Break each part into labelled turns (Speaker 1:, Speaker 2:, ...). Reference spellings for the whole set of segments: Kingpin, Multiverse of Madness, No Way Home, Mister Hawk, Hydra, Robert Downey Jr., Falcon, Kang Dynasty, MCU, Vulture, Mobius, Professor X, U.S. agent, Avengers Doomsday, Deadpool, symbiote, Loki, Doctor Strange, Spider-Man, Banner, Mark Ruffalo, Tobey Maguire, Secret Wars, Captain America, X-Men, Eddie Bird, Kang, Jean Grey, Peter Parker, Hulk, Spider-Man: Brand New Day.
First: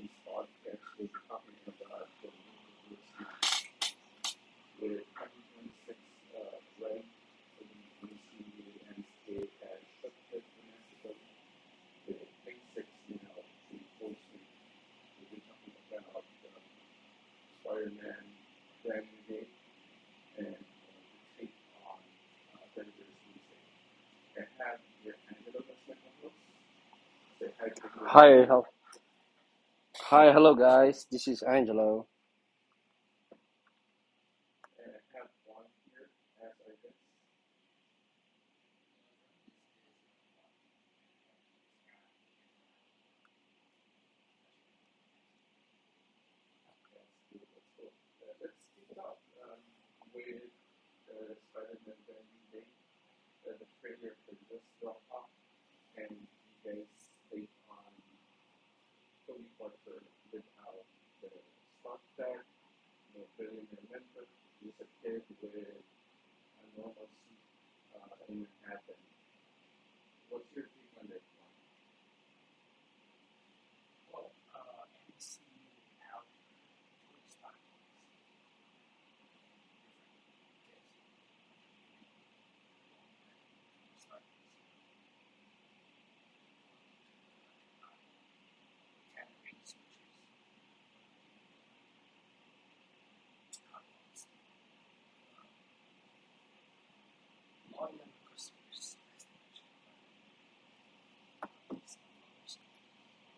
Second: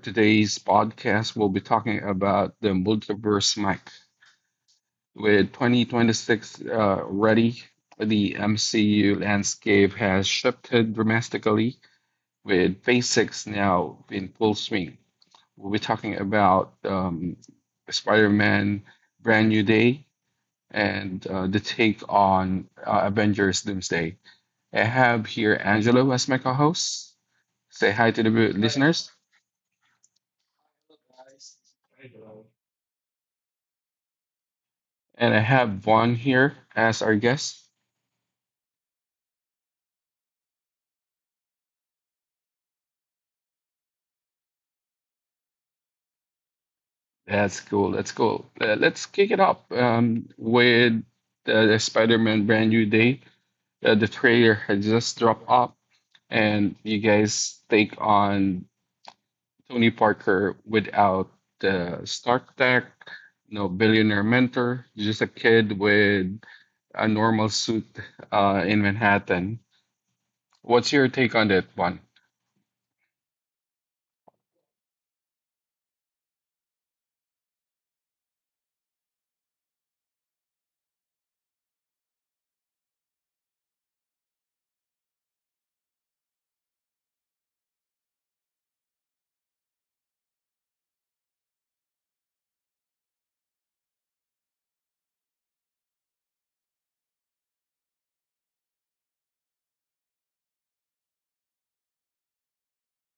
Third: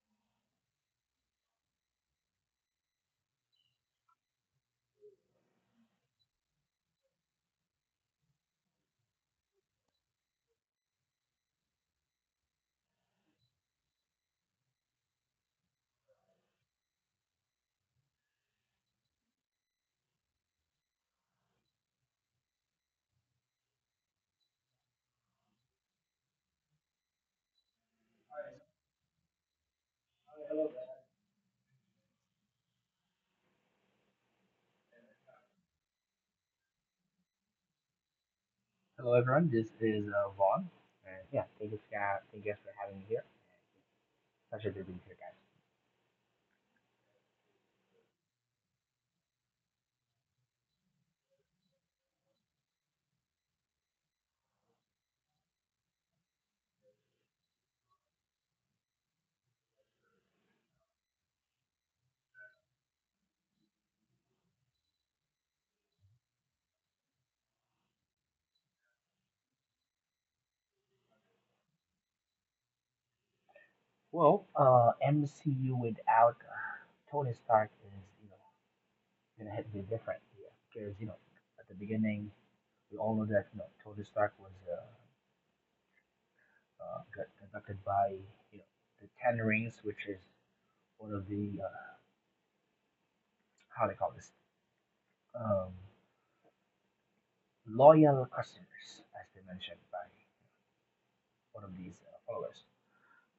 Speaker 1: today's podcast will be talking about the multiverse mic with 2026 ready. The MCU landscape has shifted dramatically, with Phase Six now in full swing. We'll be talking about Spider-Man: Brand New Day and the take on Avengers: Doomsday. I have here Angelo as my co-host. Say hi to
Speaker 2: Hi,
Speaker 1: the
Speaker 2: hel-
Speaker 1: listeners.
Speaker 2: Hi, hello guys. This is Angelo.
Speaker 1: And I have Vaughn here as our guest.
Speaker 3: Hello, everyone. This is Vaughn. And yeah, thank you, thank you guys for having me here. Pleasure to be here, guys.
Speaker 1: That's cool. That's cool. Let's kick it up with the Spider-Man Brand New Day. The trailer had just dropped up, and you guys take on Tony Parker without the Stark tech, no billionaire mentor, just a kid with a normal suit in Manhattan. What's your take on that one?
Speaker 3: Well, MCU without Tony Stark is, you know, gonna hit be different here because, you know, at the beginning we all know that you know Tony Stark was got conducted by you know the Ten Rings, which is one of the how they call this um, loyal customers, as they mentioned by one of these followers.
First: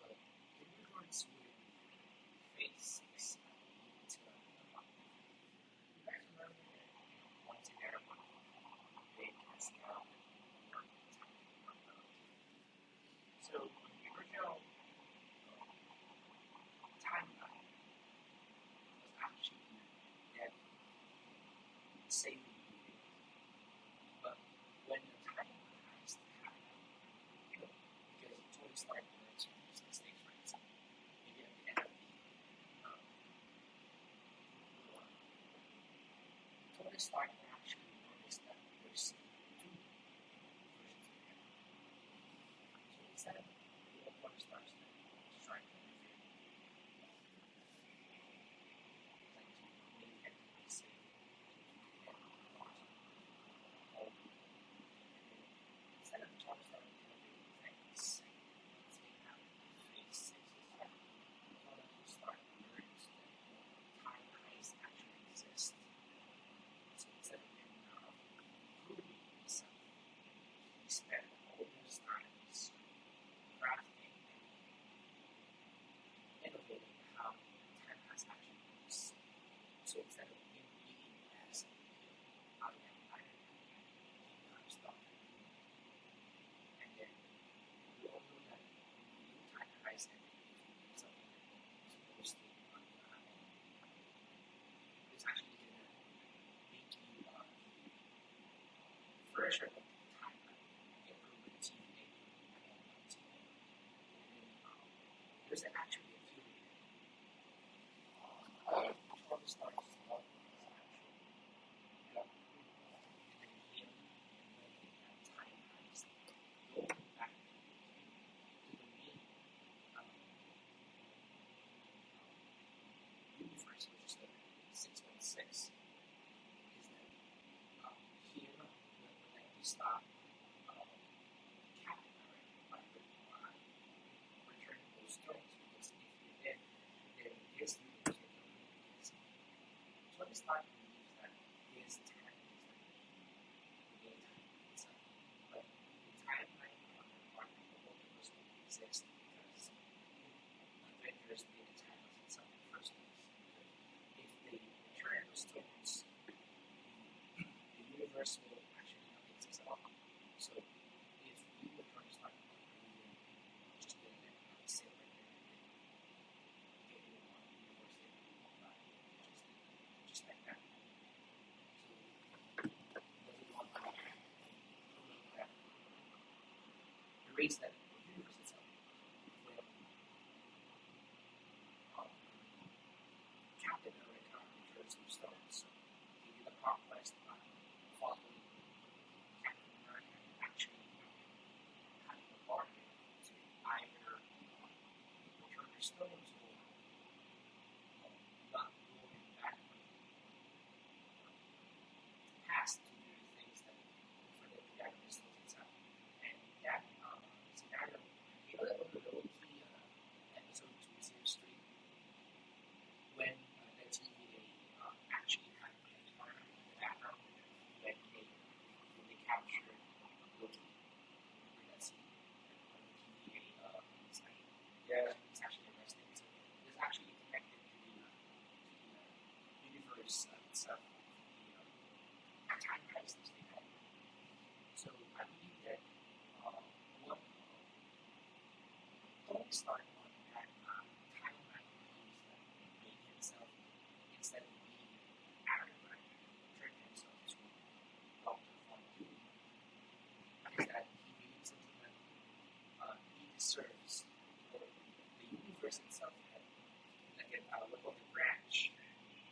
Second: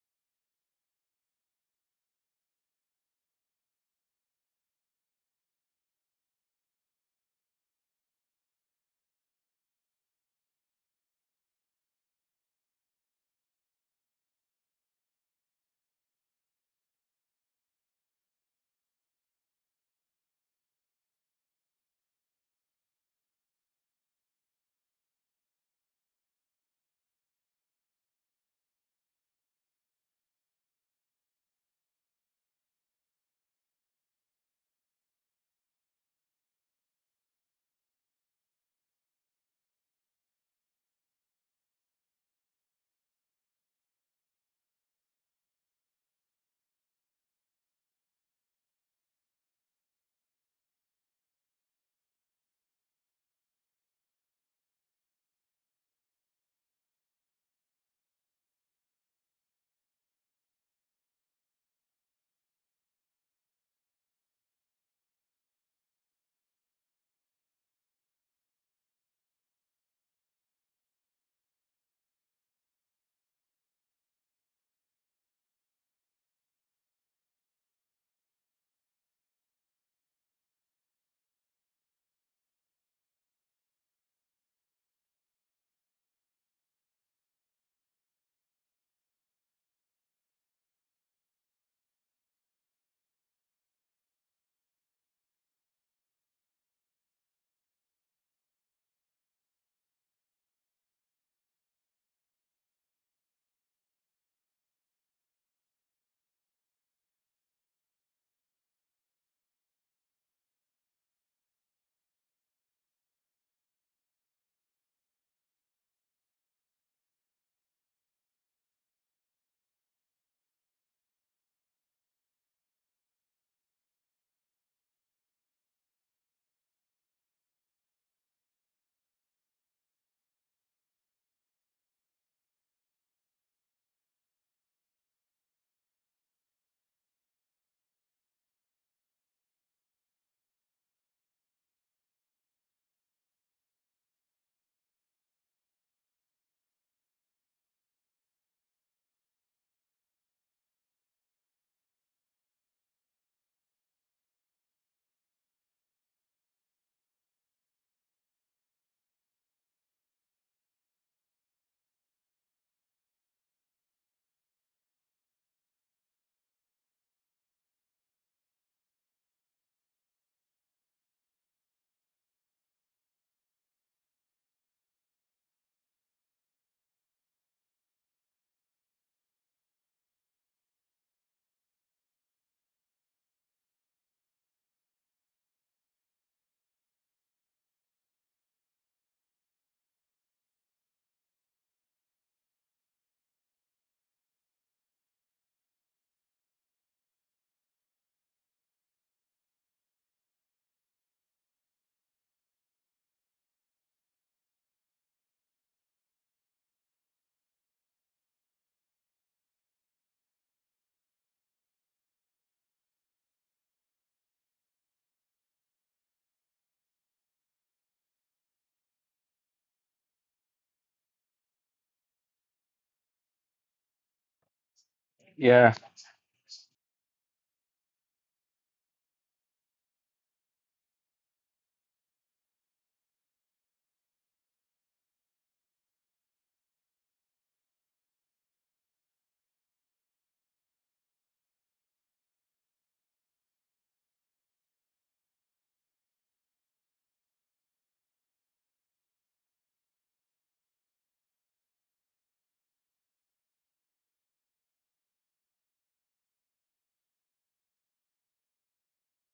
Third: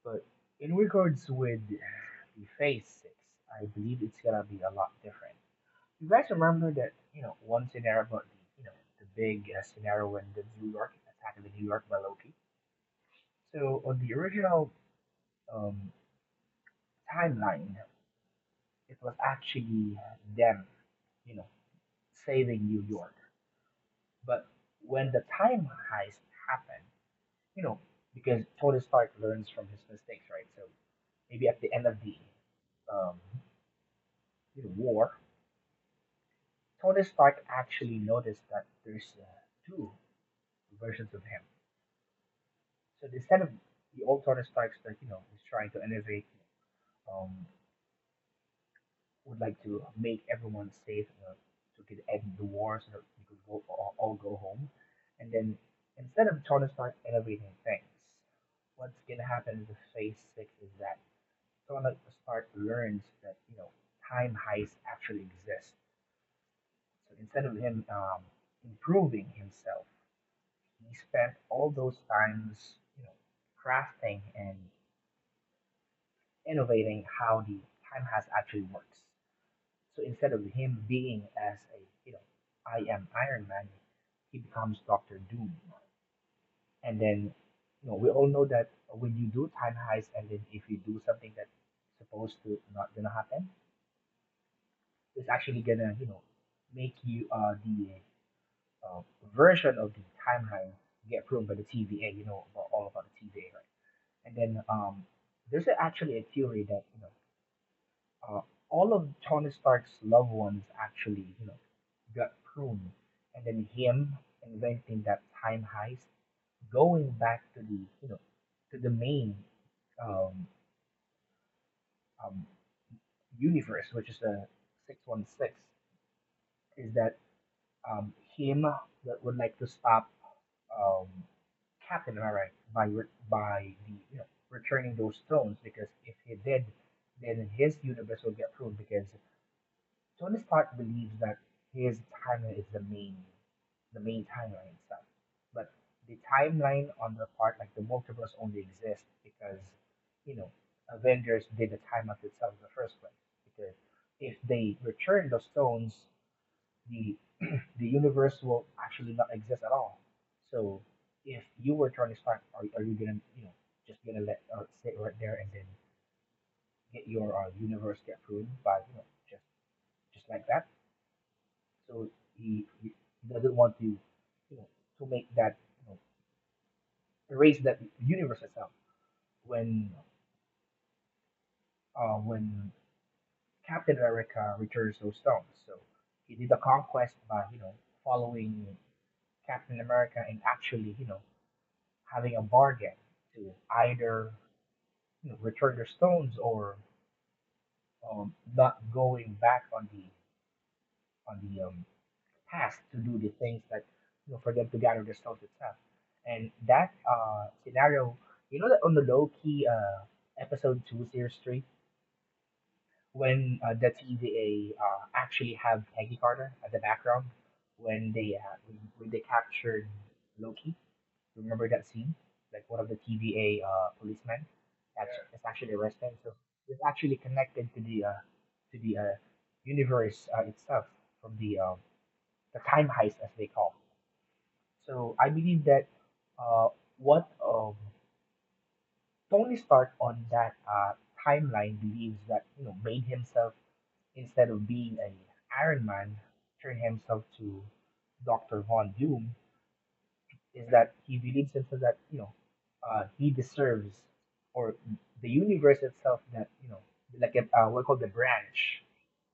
Speaker 3: But in regards with the Phase 6, I believe it's gonna be a lot different. You guys remember that, you know, one scenario about the, you know, the big scenario when the New York attack of the New York by Loki? So on the original um, timeline, it was actually them, you know, saving New York. But when the time heist happened, you know, because Tony Stark learns from his mistakes, right? So maybe at the end of the um, you know, war, Tony Stark actually noticed that there's two versions of him. So instead of the old Tony Stark that you know is trying to innovate, um, would like to make everyone safe, so we could end the war, so that we could go all go home. And then instead of Tony Stark innovating things, what's gonna happen in Phase Six is that Tony Stark learns that you know time heists actually exist. So instead of him improving himself he spent all those times you know, crafting and innovating how the time has actually works. So instead of him being as a, you know, I am Iron Man, he becomes Doctor Doom. And then, you know, we all know that when you do time heist and then if you do something that's supposed to not gonna happen, it's actually gonna, you know, make you the uh, version of the time heist get approved by the TVA. You know about all about the TVA, right? And then there's actually a theory that you know uh, all of Tony Stark's loved ones actually you know got pruned, and then him inventing that time heist, going back to the you know to the main um, um, universe, which is the 616, is that um, him that would like to stop um, Captain America by the you know returning those stones because if he did, then his universe will get pruned because Tony Stark believes that his timeline is the main timeline itself, but the timeline on the part like the multiverse only exists because you know Avengers did the time of itself in the first place because if they return the stones the the universe will actually not exist at all. So if you were Tony Stark, are you gonna you know just gonna let sit right there and then get your universe get ruined by you know just like that? So he doesn't want to you know to make that you know, erase that universe itself when when Captain America returns those stones. So he did the conquest by you know following Captain America and actually you know having a bargain to either you know, return their stones or not going back on the past to do the things that you know for them to gather their stones itself. And that scenario, you know, that on the low key episode 2, series 3, when the TVA actually have Peggy Carter at the background when they captured Loki. Remember that scene? Like one of the TVA policemen that's, yeah, that's actually
Speaker 1: Yeah.
Speaker 3: arrested. So it's actually connected to the universe itself from the time heist as they call. So I believe that uh, what Tony Stark on that timeline believes that you know made himself instead of being an Iron Man, turn himself to Doctor Von Doom is that he believes himself that you know he deserves or the universe itself that you know like we call the branch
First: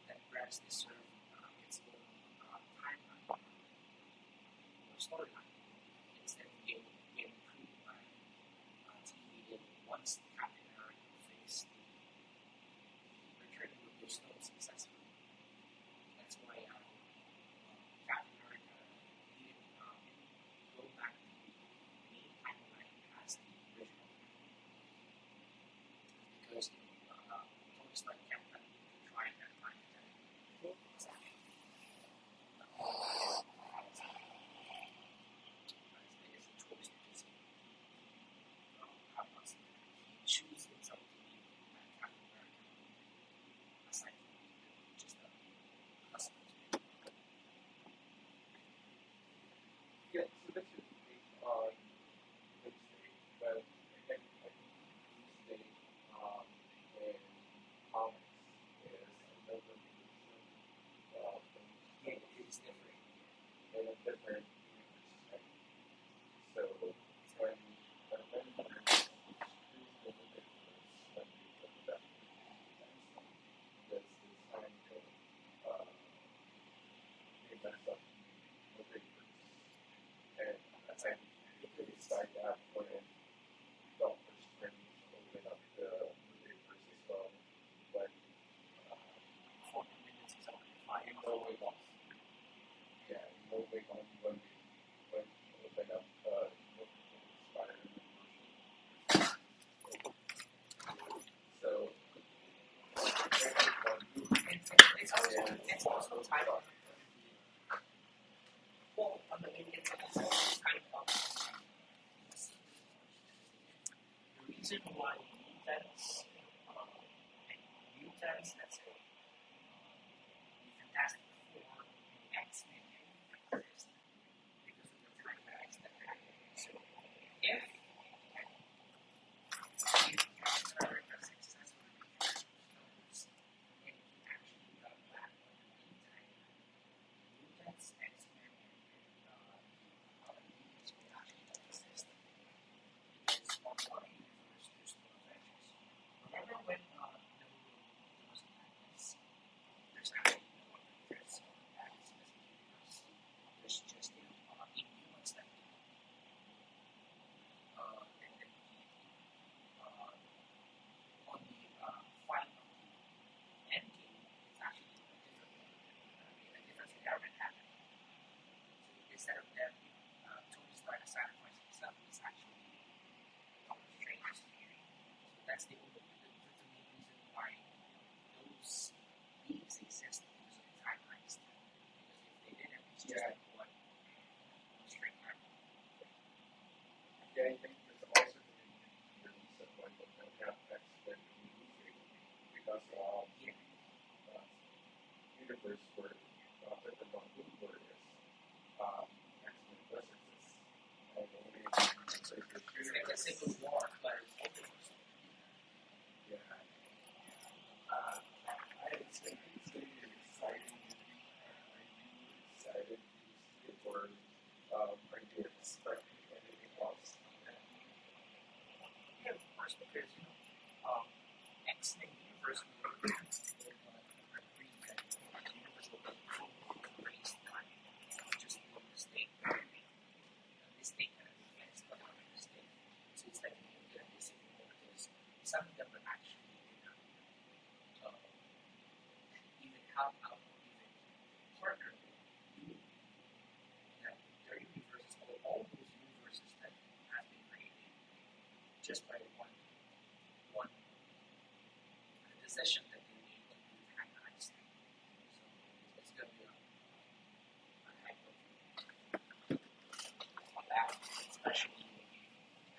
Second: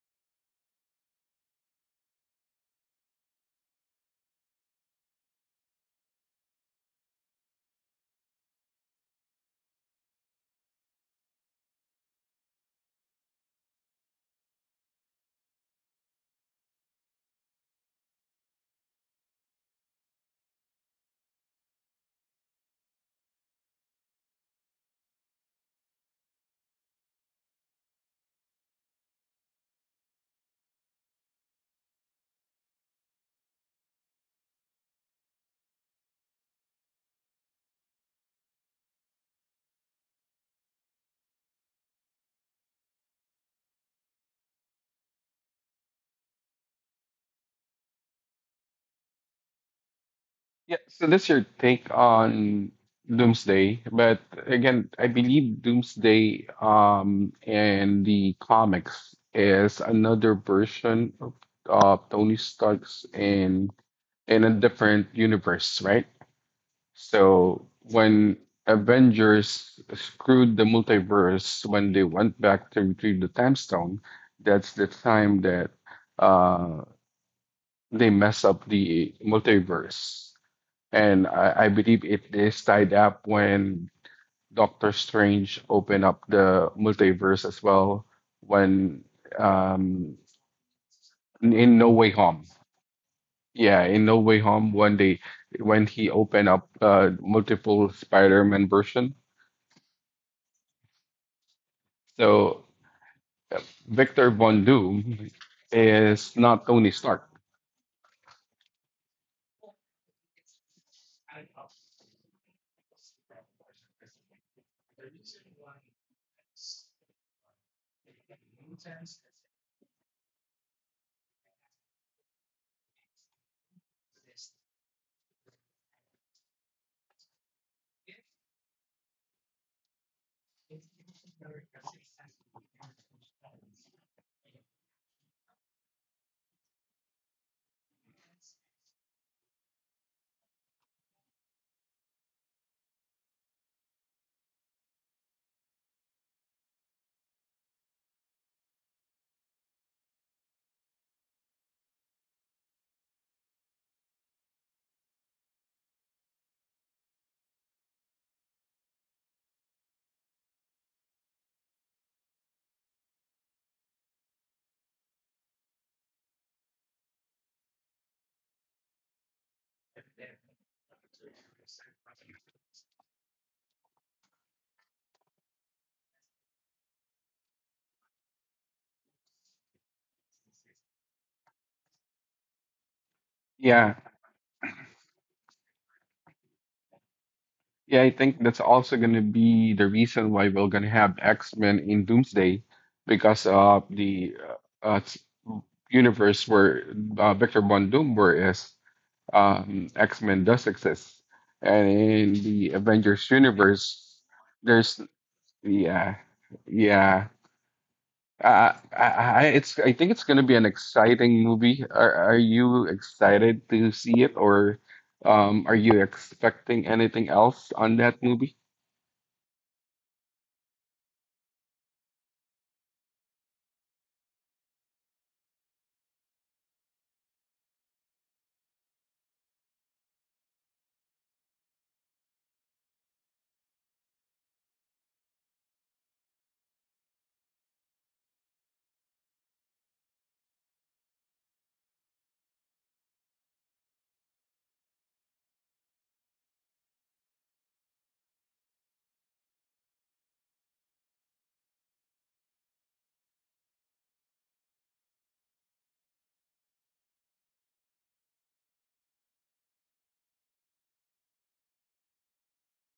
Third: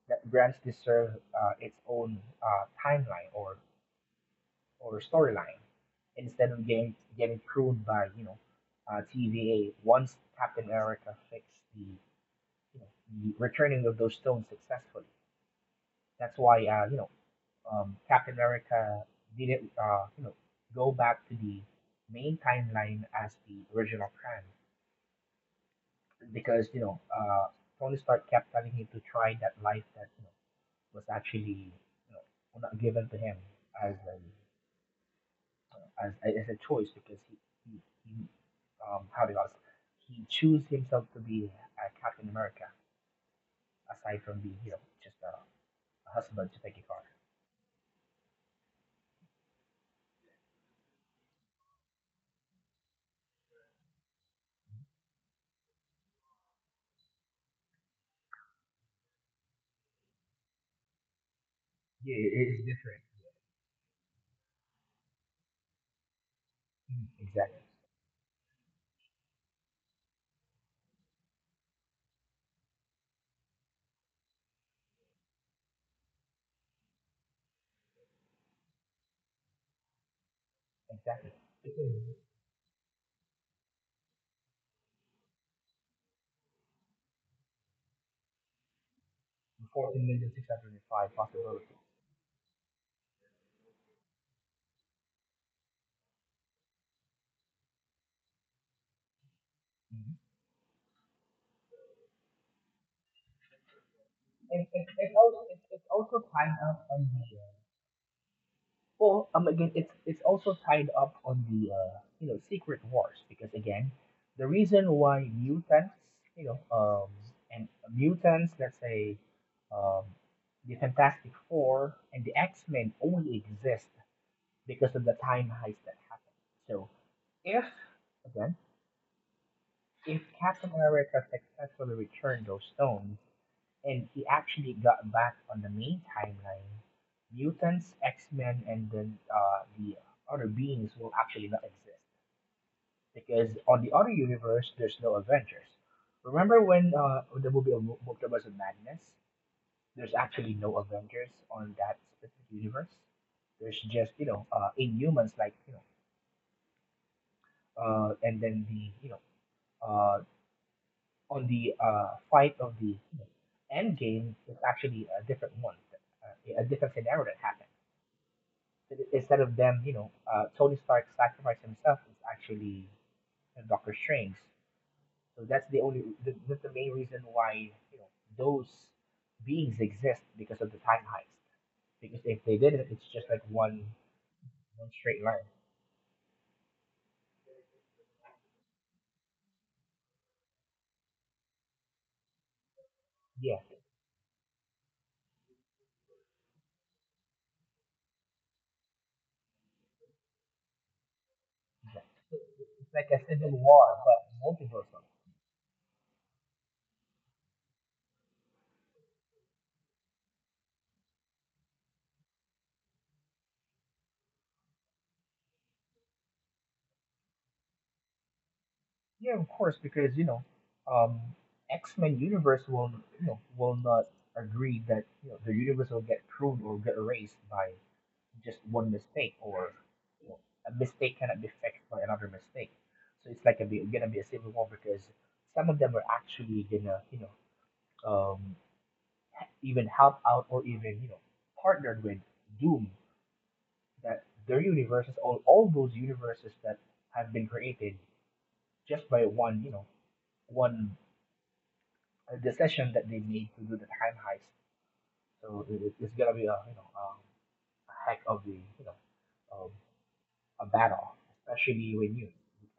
Speaker 3: that branch deserves its own timeline or storyline instead of getting pruned by you know TVA once Captain America fixed the you know the returning of those stones successfully. That's why you know Captain America didn't, you know, go back to the main timeline as the original plan because you know Tony Stark kept telling him to try that life that you know, was actually you know, not given to him as a as a choice because he, he how do you ask? He chose himself to be a Captain America aside from being you know just a husband to take a car.
Speaker 1: Yeah. So that's your take on Doomsday. But again, I believe Doomsday and the comics is another version of
Speaker 3: Yeah, it
Speaker 1: Tony
Speaker 3: is different.
Speaker 1: Stark's in a different universe, right?
Speaker 3: Exactly.
Speaker 1: So when Avengers screwed the multiverse when they went back to the time stone, that's the time that uh, they mess up the multiverse. And
Speaker 3: Exactly.
Speaker 1: I
Speaker 3: Because
Speaker 1: believe it is tied up when Doctor Strange opened up the multiverse as well when
Speaker 3: 14 million
Speaker 1: um
Speaker 3: 625 possibilities.
Speaker 1: in No Way Home. Yeah, in No Way Home when they when he opened up multiple Spider-Man version.
Speaker 3: Mm-hmm.
Speaker 1: So uh, Victor Von
Speaker 3: It also,
Speaker 1: Doom
Speaker 3: it's also tied
Speaker 1: is
Speaker 3: up
Speaker 1: not
Speaker 3: on the
Speaker 1: Tony
Speaker 3: uh,
Speaker 1: Stark.
Speaker 3: well again it's also tied up on the you know secret wars because again the reason why mutants you know and mutants let's say um the Fantastic Four and the X Men only exist because of the time heist that happened. So if again if Captain America successfully returned those stones. And he actually got back on the main timeline. Mutants, X-Men, and then the other beings will actually not exist because on the other universe there's no Avengers. Remember when the movie of Multiverse of Madness, there's actually no Avengers on that specific universe. There's just you know Inhumans like you know, and then the you know uh, on the fight of the you know, end game is actually a different one, a different scenario that happened. Instead of them, you know, Tony Stark sacrifice himself, it's actually Doctor Strange. So that's that's the main reason why you know those beings exist because of the time heist. Because if they didn't, it's just like
Speaker 1: Yeah.
Speaker 3: one straight line.
Speaker 1: Yeah, I think that's also going to be the reason why we're going to have X-Men in Doomsday because
Speaker 3: Yeah,
Speaker 1: the uh, uh, s- universe where Victor Von Doom were is X-Men does exist. And
Speaker 3: exactly.
Speaker 1: in
Speaker 3: So
Speaker 1: the
Speaker 3: it's like a
Speaker 1: Avengers
Speaker 3: civil war,
Speaker 1: universe,
Speaker 3: but
Speaker 1: there's
Speaker 3: multiversal.
Speaker 1: yeah, yeah. Uh, it's I think it's going to be an exciting movie. Are you excited to see it, or are you expecting anything else on that movie?
Speaker 3: Yeah, of course, because you know, um, X Men universe will you know will not agree that you know the universe will get pruned or get erased by just one mistake or you know, a mistake cannot be fixed by another mistake. So it's like gonna be a civil war because some of them are actually gonna you know um, even help out or even you know partnered with Doom that their universes all those universes that have been created just by one you know one decision that they made to do the time heist. So it's gonna be a you know a heck of the you know a battle, especially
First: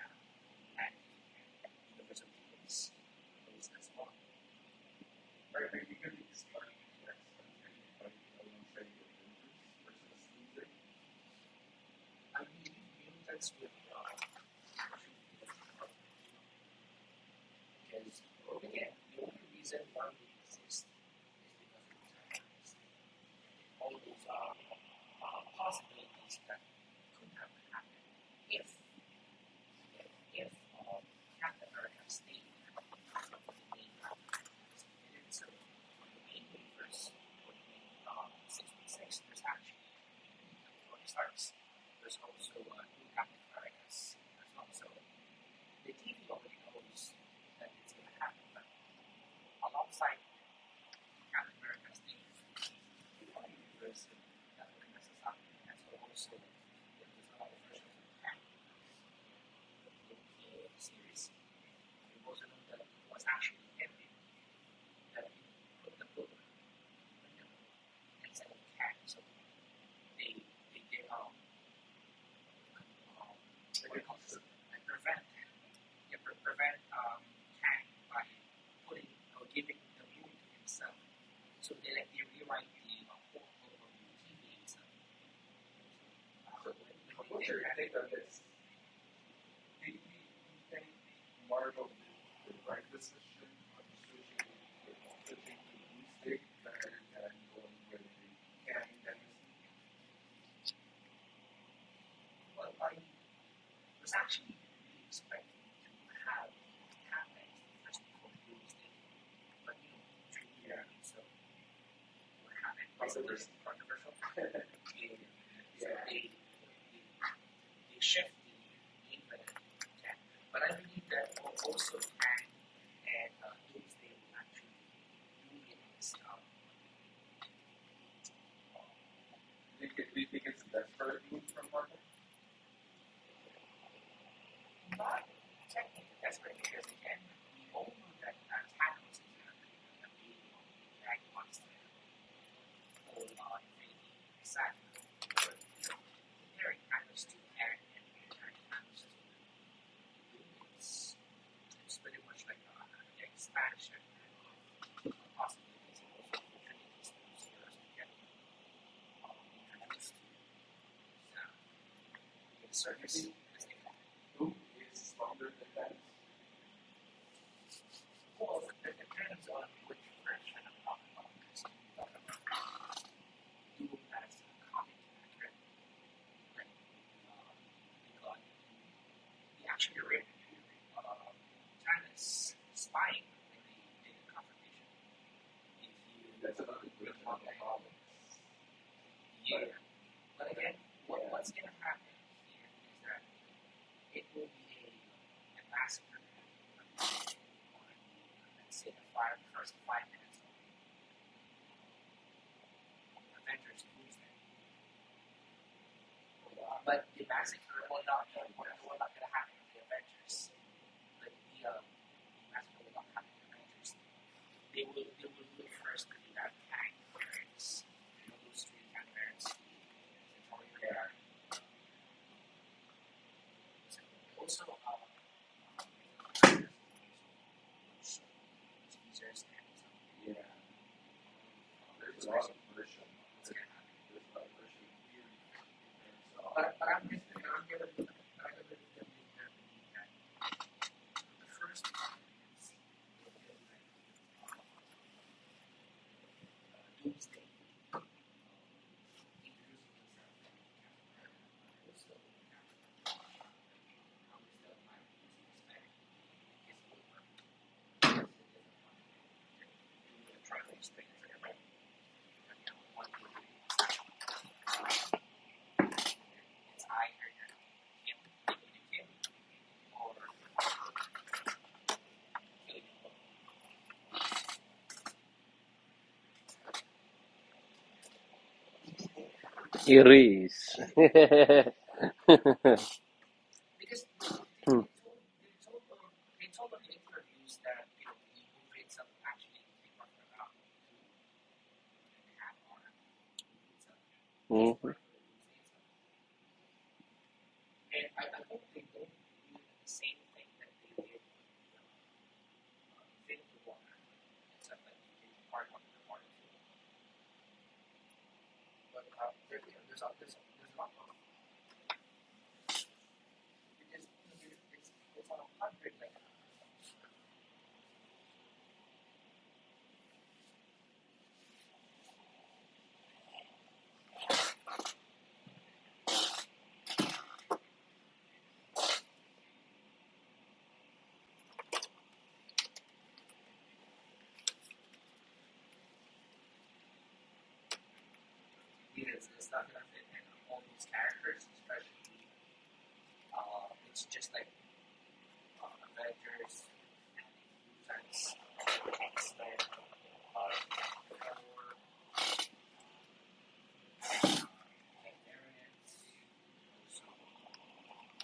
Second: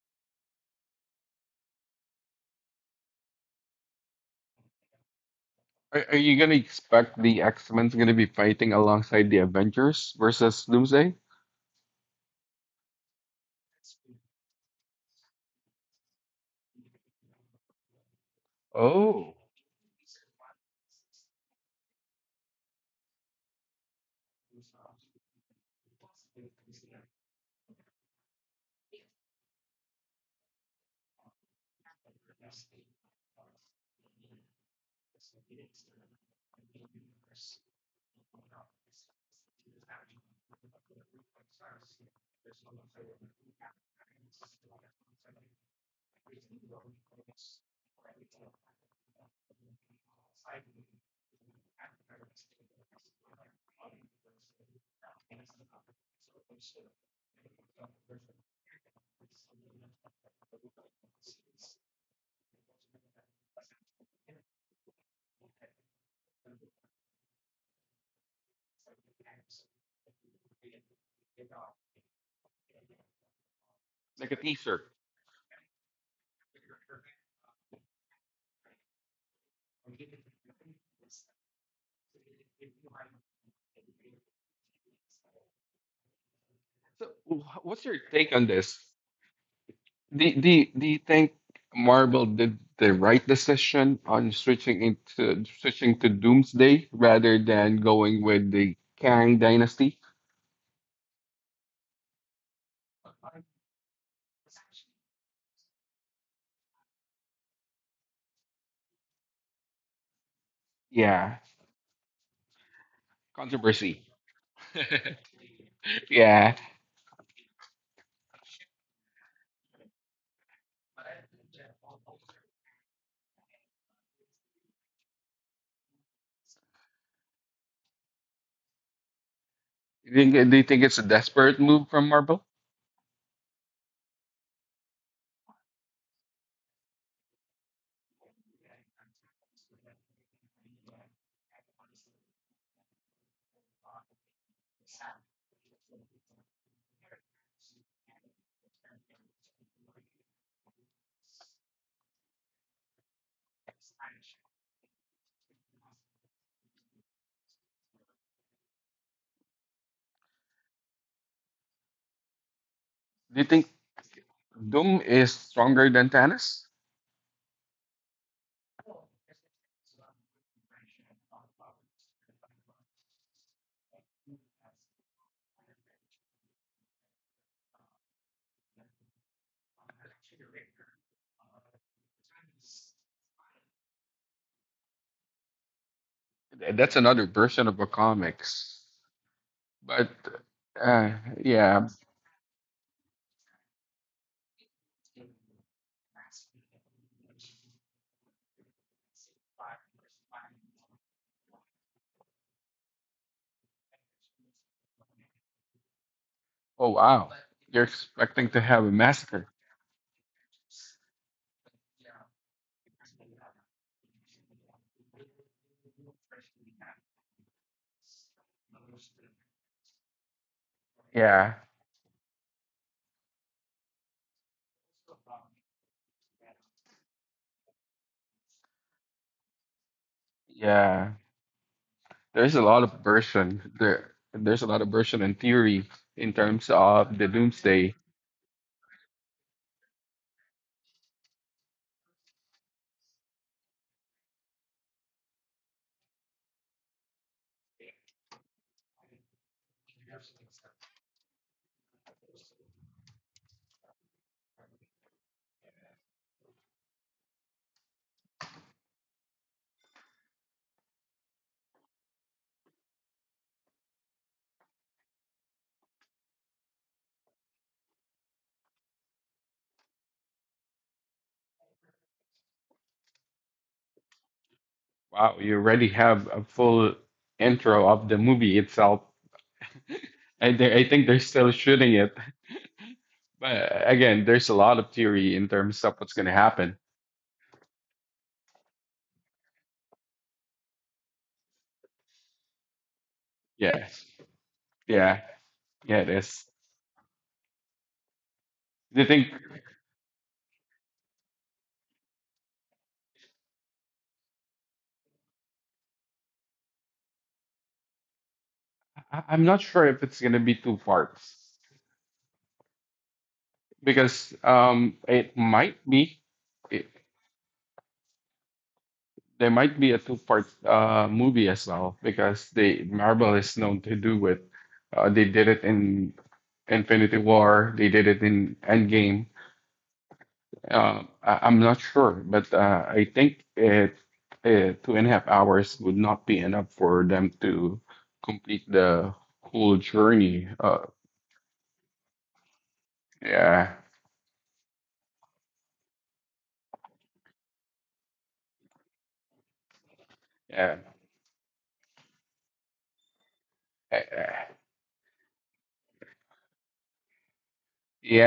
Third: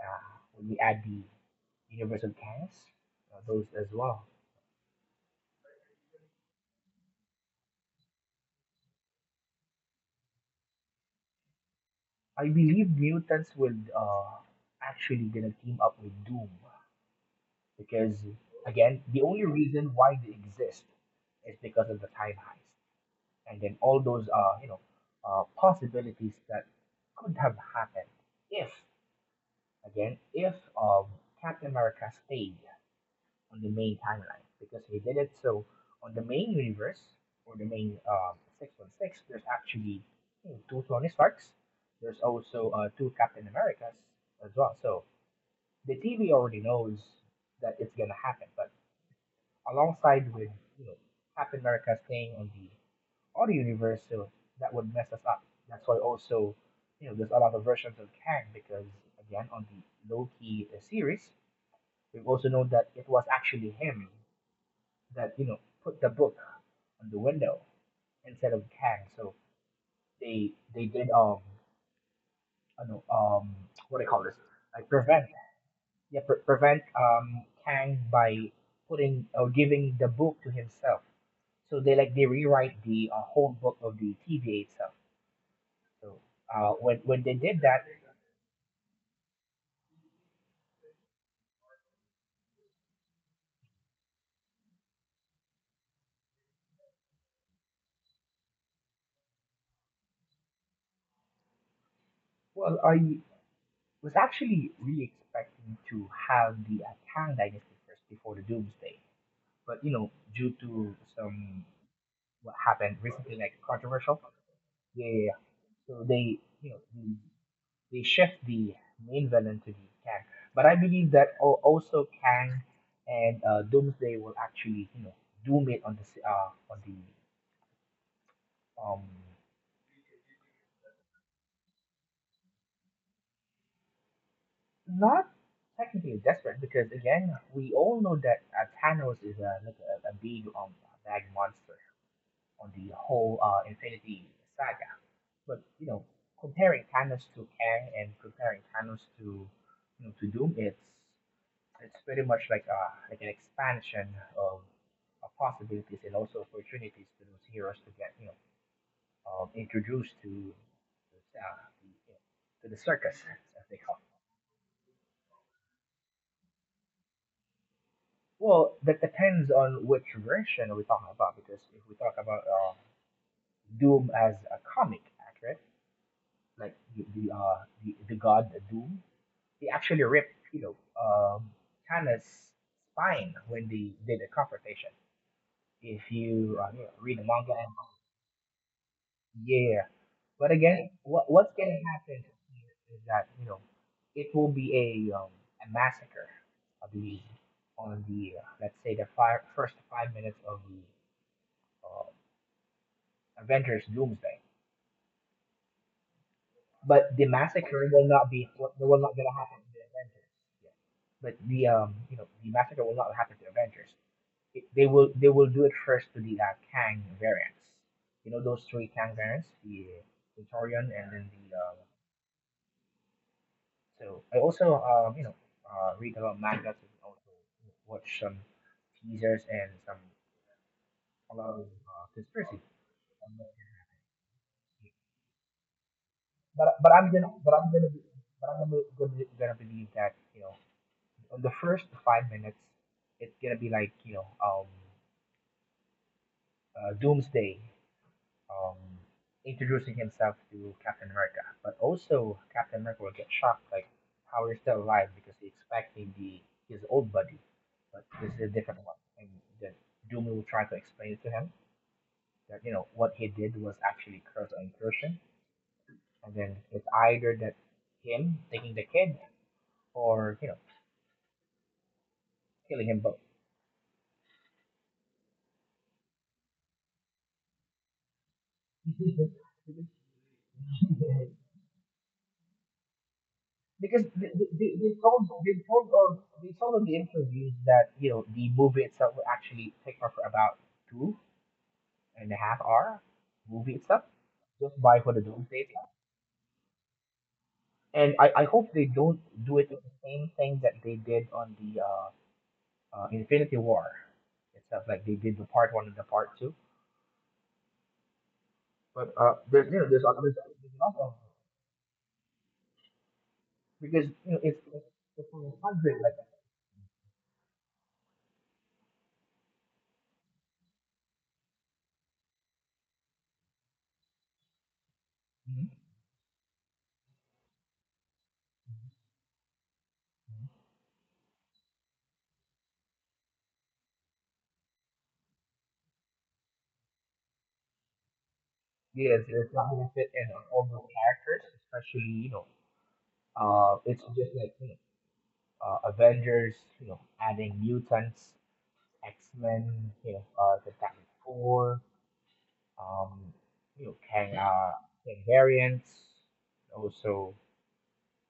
Speaker 3: uh, when we add the universal tanks, those as well.
Speaker 1: Are you gonna expect the X-Men's gonna be fighting alongside the Avengers versus Doomsday?
Speaker 3: I believe mutants will actually gonna team up with Doom because again, the
Speaker 1: Oh,
Speaker 3: only reason why they exist is because of the time heist, and then all those you know possibilities that could have happened if again if um, Captain America stayed on the main timeline because he did it. So on the main universe or the main 616, there's actually you know, two Tony Starks. There's also two Captain Americas as well. So the TV already knows that it's gonna happen, but alongside with you know Captain America staying on the other universe, so that would mess us up. That's why also you know there's a lot of versions of Kang because again on the Loki series, we've also known that it was actually him that you know put the book on the window instead of can. So they did I don't know what do you call this
Speaker 1: like a
Speaker 3: like
Speaker 1: teaser.
Speaker 3: prevent yeah prevent Kang by putting or giving the book to himself. So they like they rewrite the whole book of the TVA itself. So when
Speaker 1: So,
Speaker 3: they did that,
Speaker 1: what's your take on this? Do you think Marvel did the right decision on switching into switching to Doomsday rather than going with the Kang Dynasty?
Speaker 3: well I was actually really expecting to have the Kang dynasty first before the Doomsday, but you know due to
Speaker 1: Yeah,
Speaker 3: some what happened recently, like
Speaker 1: controversy.
Speaker 3: controversial. They so they you
Speaker 1: Yeah.
Speaker 3: know they, they shift the main villain to the Kang, but I believe that also Kang and Doomsday will actually doom it on the um
Speaker 1: Do you think it's a desperate move from Marvel?
Speaker 3: Not technically desperate because again we all know that Thanos is a like a big bad monster on the whole Infinity saga. But you know, comparing Thanos to Kang and comparing Thanos to to Doom, it's very much like a like an expansion of, possibilities and also opportunities for those heroes to get introduced to the circus
Speaker 1: Do you
Speaker 3: as
Speaker 1: think
Speaker 3: they call it.
Speaker 1: Doom is stronger than Thanos?
Speaker 3: Well, that depends on which version we're talking about because if we talk about Doom as a comic, accurate, like the god Doom. They actually ripped, Kana's spine when they did a confrontation. If you,
Speaker 1: That's
Speaker 3: read the
Speaker 1: another
Speaker 3: manga, and,
Speaker 1: version of a comics.
Speaker 3: yeah.
Speaker 1: But
Speaker 3: But again,
Speaker 1: uh,
Speaker 3: what's gonna
Speaker 1: yeah.
Speaker 3: happen here is that it will be a massacre, I believe, on the let's say first 5 minutes of the uh, Avengers Doomsday.
Speaker 1: Oh
Speaker 3: But the
Speaker 1: wow.
Speaker 3: massacre
Speaker 1: You're
Speaker 3: will not be
Speaker 1: expecting to
Speaker 3: what
Speaker 1: have a
Speaker 3: will not gonna
Speaker 1: massacre.
Speaker 3: happen to the Avengers. Yeah. But the you know the massacre will not happen to Avengers. They will do it first to the Kang variants. You know those three Kang variants, the Victorian, and then the.
Speaker 1: Yeah.
Speaker 3: So I also read a lot of mangas and also watch some teasers and some
Speaker 1: Yeah.
Speaker 3: a lot of conspiracy
Speaker 1: There's a lot of
Speaker 3: on.
Speaker 1: version. There's a lot of version and theory in terms
Speaker 3: But I'm
Speaker 1: of
Speaker 3: gonna,
Speaker 1: the doomsday.
Speaker 3: gonna believe that on the first 5 minutes it's gonna be doomsday, um, introducing himself to Captain America. But also, Captain America will get shocked, like how he's still alive because he's expecting the his old buddy, but this is a different one. And then Doom will try to explain it to him that what he did was actually curse or incursion, and then it's either that him taking the kid or killing him both.
Speaker 1: Wow, you already have a full intro of the movie itself.
Speaker 2: It is.
Speaker 1: I think
Speaker 3: Yeah,
Speaker 1: they're still shooting it. But
Speaker 3: because
Speaker 1: again, there's a lot of theory in terms of what's gonna
Speaker 3: they told
Speaker 1: happen.
Speaker 3: on the interviews that the movie itself will actually take off for about 2.5 hour movie
Speaker 1: Yeah.
Speaker 3: itself,
Speaker 2: Hmm.
Speaker 3: just by
Speaker 2: Mhm.
Speaker 3: for the
Speaker 1: Yeah.
Speaker 3: doomsday clock.
Speaker 1: Yeah, it is.
Speaker 3: And I hope they
Speaker 1: Do you
Speaker 3: don't
Speaker 1: think
Speaker 3: do it with the same thing that they did on the Infinity War itself, like they did the part 1 and the part 2. But
Speaker 1: I'm not sure if it's gonna be
Speaker 3: there's a
Speaker 1: two
Speaker 3: lot of,
Speaker 1: parts
Speaker 3: because
Speaker 1: because
Speaker 3: it's it's, it's
Speaker 1: it
Speaker 3: a
Speaker 1: might
Speaker 3: hundred like.
Speaker 1: be it, there might be a two part movie as well because they Marvel is known to do it. They did
Speaker 3: Mhm.
Speaker 1: it in Infinity War. They did it in Endgame. I, I'm not sure, but I think 2.5 hours would not be enough for them to complete the
Speaker 3: Yes, it's not going
Speaker 1: whole
Speaker 3: to fit in on
Speaker 1: journey.
Speaker 3: all those characters, especially, you know.
Speaker 1: Yeah,
Speaker 3: It's just like Avengers, adding mutants, X Men, the
Speaker 1: yeah.
Speaker 3: Fantastic Four, um,
Speaker 1: yeah,
Speaker 3: Kang,
Speaker 1: yeah.
Speaker 3: Kang variants, also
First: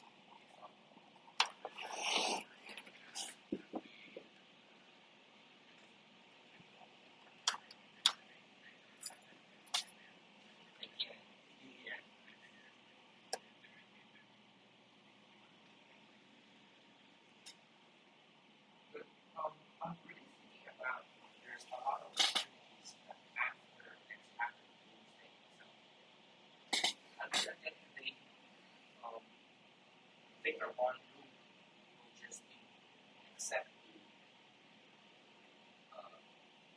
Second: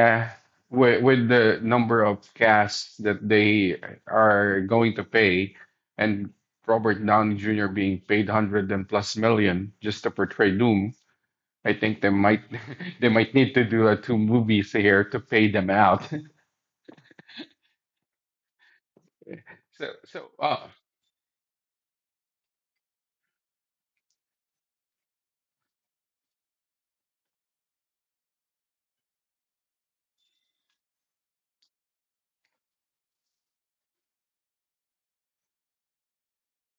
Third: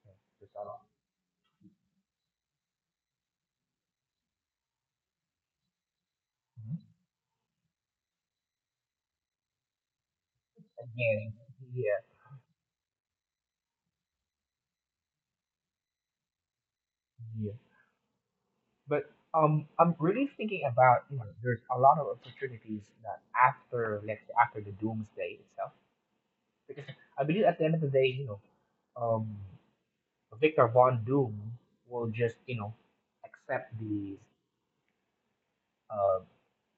Speaker 3: there's a lot.
Speaker 1: with the number of casts that they are going to pay, and
Speaker 3: Mhm.
Speaker 1: Robert Downey Jr. being paid hundred and plus million just to portray Doom,
Speaker 3: Again,
Speaker 1: I
Speaker 3: yeah,
Speaker 1: think they might they might need to do two movies here to pay them out.
Speaker 3: yeah. But
Speaker 1: So
Speaker 3: I'm really
Speaker 1: so
Speaker 3: thinking
Speaker 1: uh
Speaker 3: about, you know, there's a lot of opportunities that after, let's say, after the Doomsday itself, because I believe at the end of the day, um. Victor Von Doom will just, you know, accept these, uh,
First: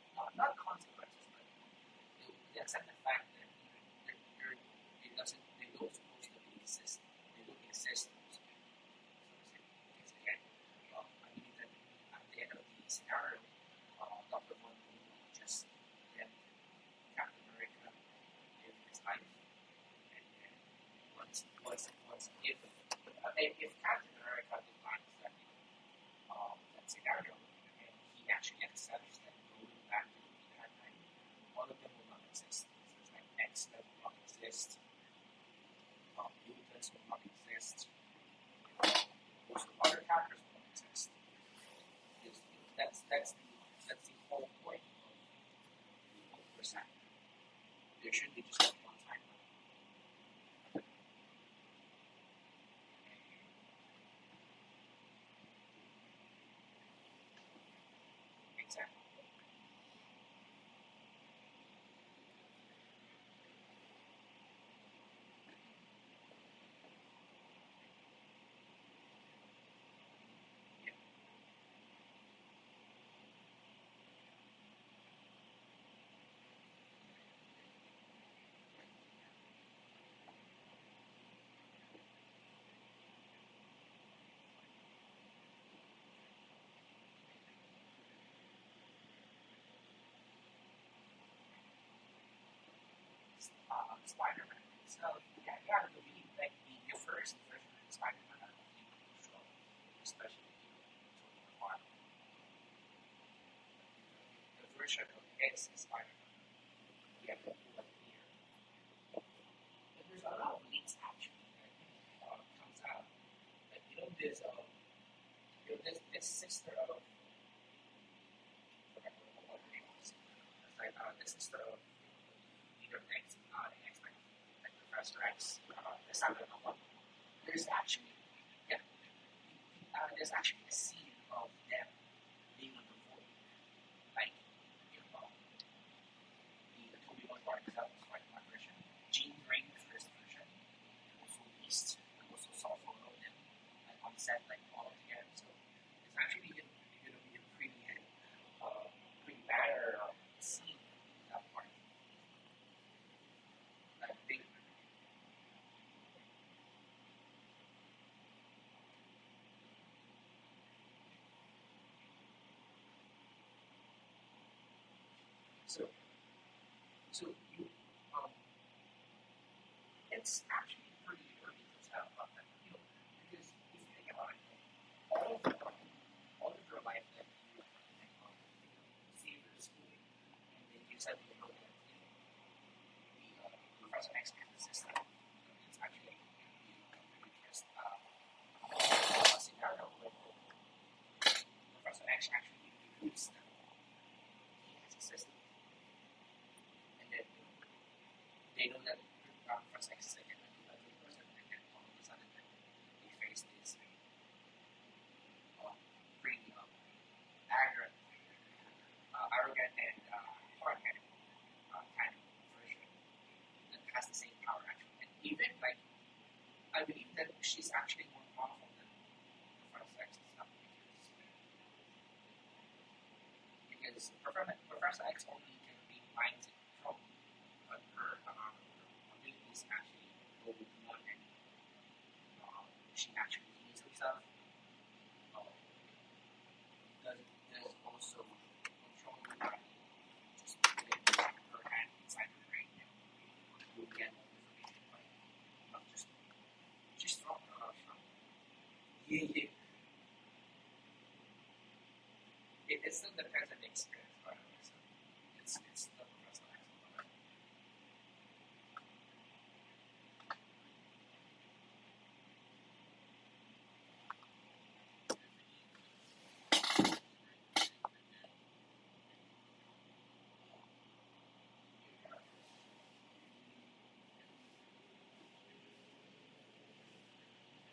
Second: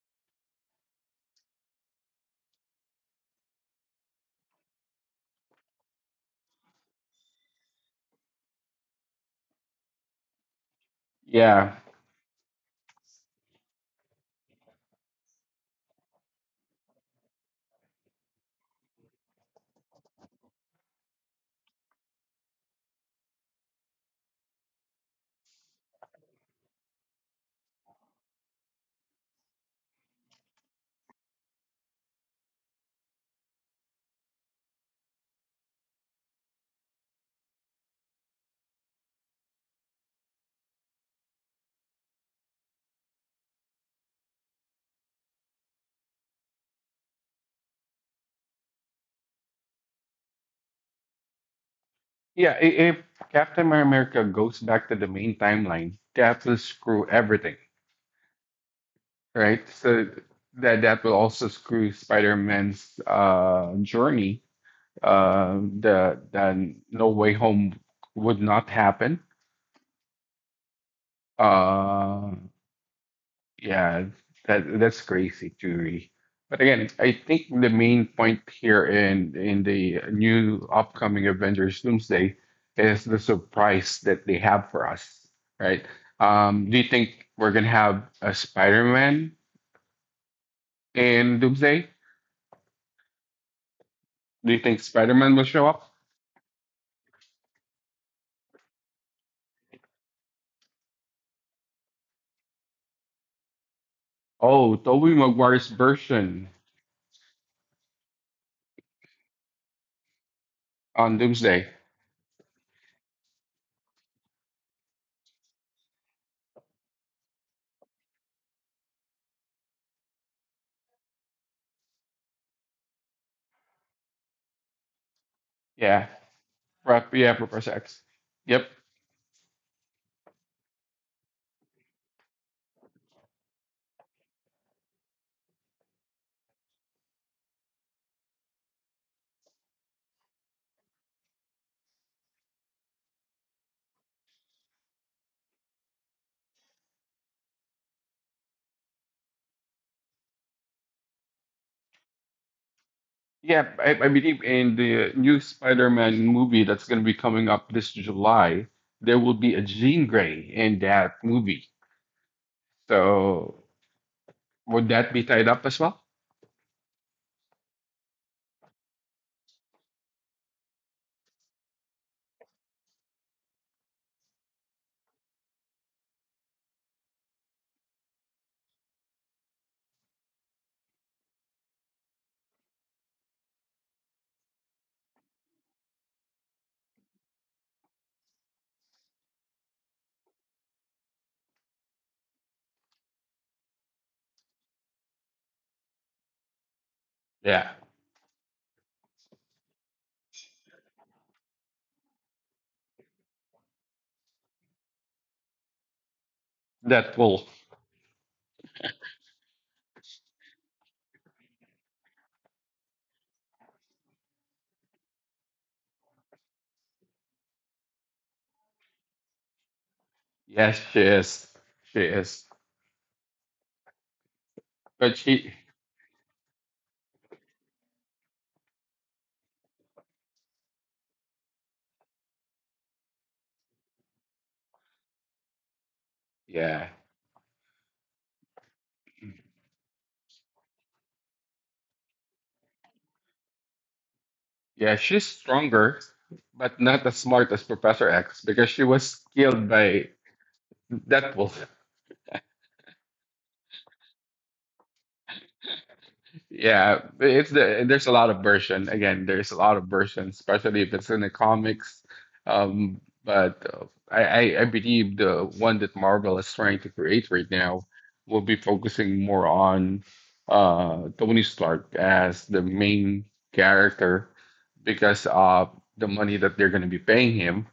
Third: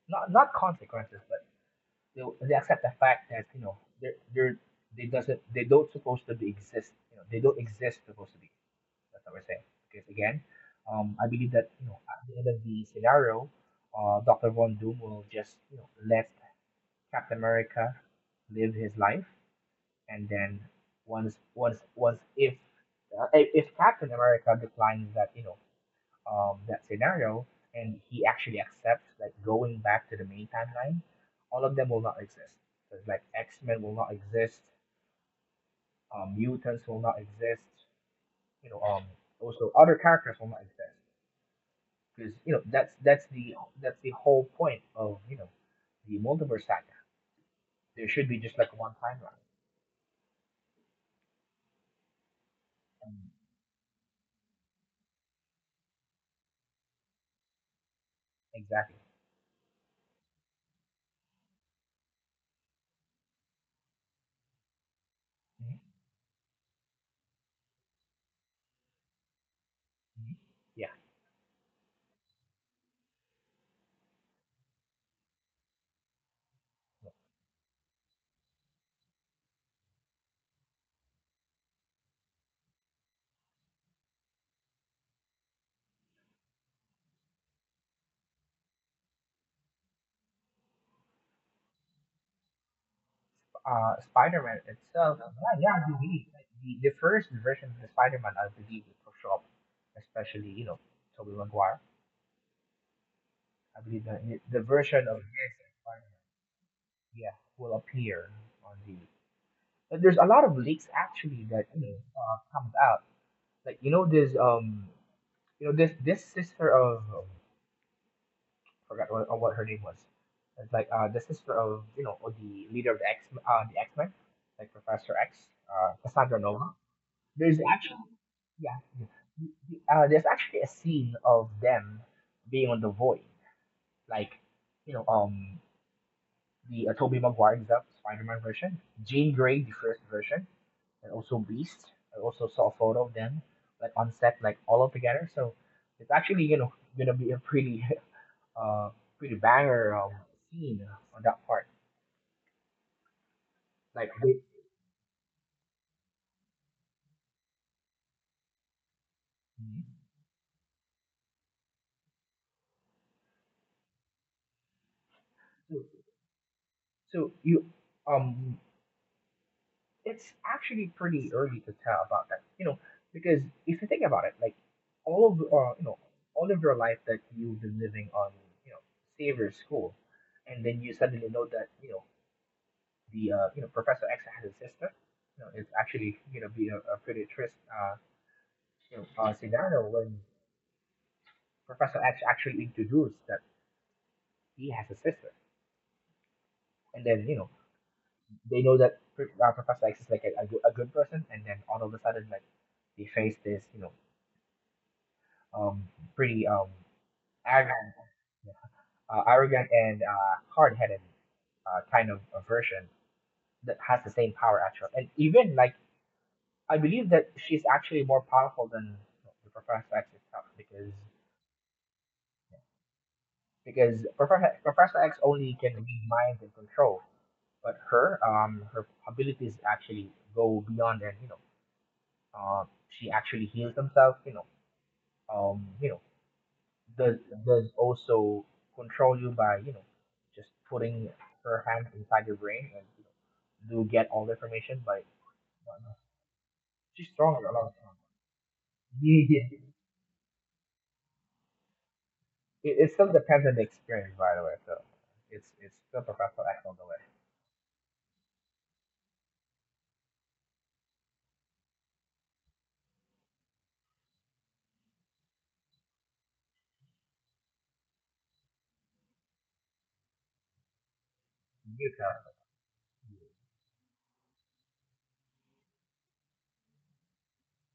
Speaker 3: not consequences, but they'll, they accept the fact that they're they doesn't they don't supposed to be exist. You know, they don't exist supposed to be. That's what we're saying. Because again, I believe that
Speaker 1: yeah
Speaker 3: at the end of the scenario, Doctor Von Doom will just, you know, let Captain America live his life, and then once if if Captain America declines that that scenario, and he actually accepts like going back to the main timeline, all of them will not exist. So it's like X Men will not exist, mutants will not exist, you know, um, also other characters will not exist because that's the whole point of the multiverse saga. There should be just like one timeline.
Speaker 1: if
Speaker 3: Um,
Speaker 1: Captain America goes back to the main timeline, that will screw everything,
Speaker 3: exactly.
Speaker 1: right? So that that will also screw Spider-Man's journey uh,
Speaker 3: Mhm,
Speaker 1: the the No Way Home would not happen.
Speaker 3: mhm.
Speaker 1: Uh, yeah, that that's crazy theory. But again, I think the main point here in the new upcoming Avengers Doomsday is the surprise that they have for us, right? Do you think we're gonna have a Spider-Man in Doomsday? Do
Speaker 3: Spider-Man
Speaker 1: you think
Speaker 3: itself,
Speaker 1: Spider-Man will
Speaker 3: yeah,
Speaker 1: show
Speaker 3: yeah, I
Speaker 1: up?
Speaker 3: believe like, the first version of the Spider-Man, I believe, was Photoshop, especially Tobey Maguire. I believe the
Speaker 1: Oh,
Speaker 3: version
Speaker 1: Tobey
Speaker 3: of
Speaker 1: Maguire's
Speaker 3: his Spider-Man,
Speaker 1: version
Speaker 3: yeah, will appear on the. But there's a lot of leaks
Speaker 1: on
Speaker 3: actually that
Speaker 1: Doomsday.
Speaker 3: comes out. Like this sister of forgot what her name was. It's like the sister of or the leader of the X, the X Men, like Professor X,
Speaker 1: Yeah.
Speaker 3: Cassandra Nova.
Speaker 1: Yeah,
Speaker 3: There's
Speaker 1: Professor
Speaker 3: actually,
Speaker 1: X.
Speaker 3: yeah,
Speaker 1: Yep.
Speaker 3: yeah. There's actually a scene of them being on the void. Like, you know, um, the Tobey Maguire example, Spider-Man version, Jean Grey, the first version, and also Beast. I also saw a photo of them, like on set, like all of together. So it's actually, you know, gonna be a pretty, uh, pretty banger scene on that part.
Speaker 1: Yeah, I,
Speaker 3: Like,
Speaker 1: I
Speaker 3: they,
Speaker 1: believe in the new Spider-Man movie that's going to be coming up this July, there will be a Jean Grey in that movie. So would that be tied
Speaker 3: so,
Speaker 1: up as well?
Speaker 3: so you, um, it's actually pretty early to tell about that. You know, because if you think about it, like all of all of your life that you've been living on, you know, Xavier's school, and then you suddenly know that you know the you know Professor X has a sister. You know, it's actually, you know, be a pretty trist scenario when Professor X actually introduced that he has a sister, and then
Speaker 1: Yeah,
Speaker 3: they know that Professor X is like a, a good person, and then all of a sudden, like, they face this um, pretty
Speaker 1: that will.
Speaker 3: arrogant, yeah, arrogant and hard-headed kind of a version that has the same power actually. And even like I believe that she's actually more powerful than the Professor X itself,
Speaker 1: Yes, she is. She is.
Speaker 3: because Professor X
Speaker 1: But she,
Speaker 3: only can read minds and control, but her her abilities actually go beyond, and she actually heals herself, um you know
Speaker 1: yeah,
Speaker 3: does also control you by, you know, just putting her hands inside your brain and, you know, do get all the information.
Speaker 1: yeah,
Speaker 3: But
Speaker 1: she's
Speaker 3: no, no,
Speaker 1: stronger, but not
Speaker 3: she's
Speaker 1: as
Speaker 3: stronger,
Speaker 1: smart
Speaker 3: a
Speaker 1: as
Speaker 3: lot stronger.
Speaker 1: Professor X because she was
Speaker 3: Yeah, yeah.
Speaker 1: killed by Deadpool.
Speaker 3: It still depends on the experience, by the way, so it's still professional act all the way.
Speaker 1: Yeah, it's the there's a lot of version. Again, there's a lot of version, especially if it's in the comics. But I, I believe the one that Marvel is trying to create right now will be focusing more on Tony
Speaker 3: You
Speaker 1: Stark
Speaker 3: can
Speaker 1: as the
Speaker 3: you,
Speaker 1: main character because the money that they're going to be paying him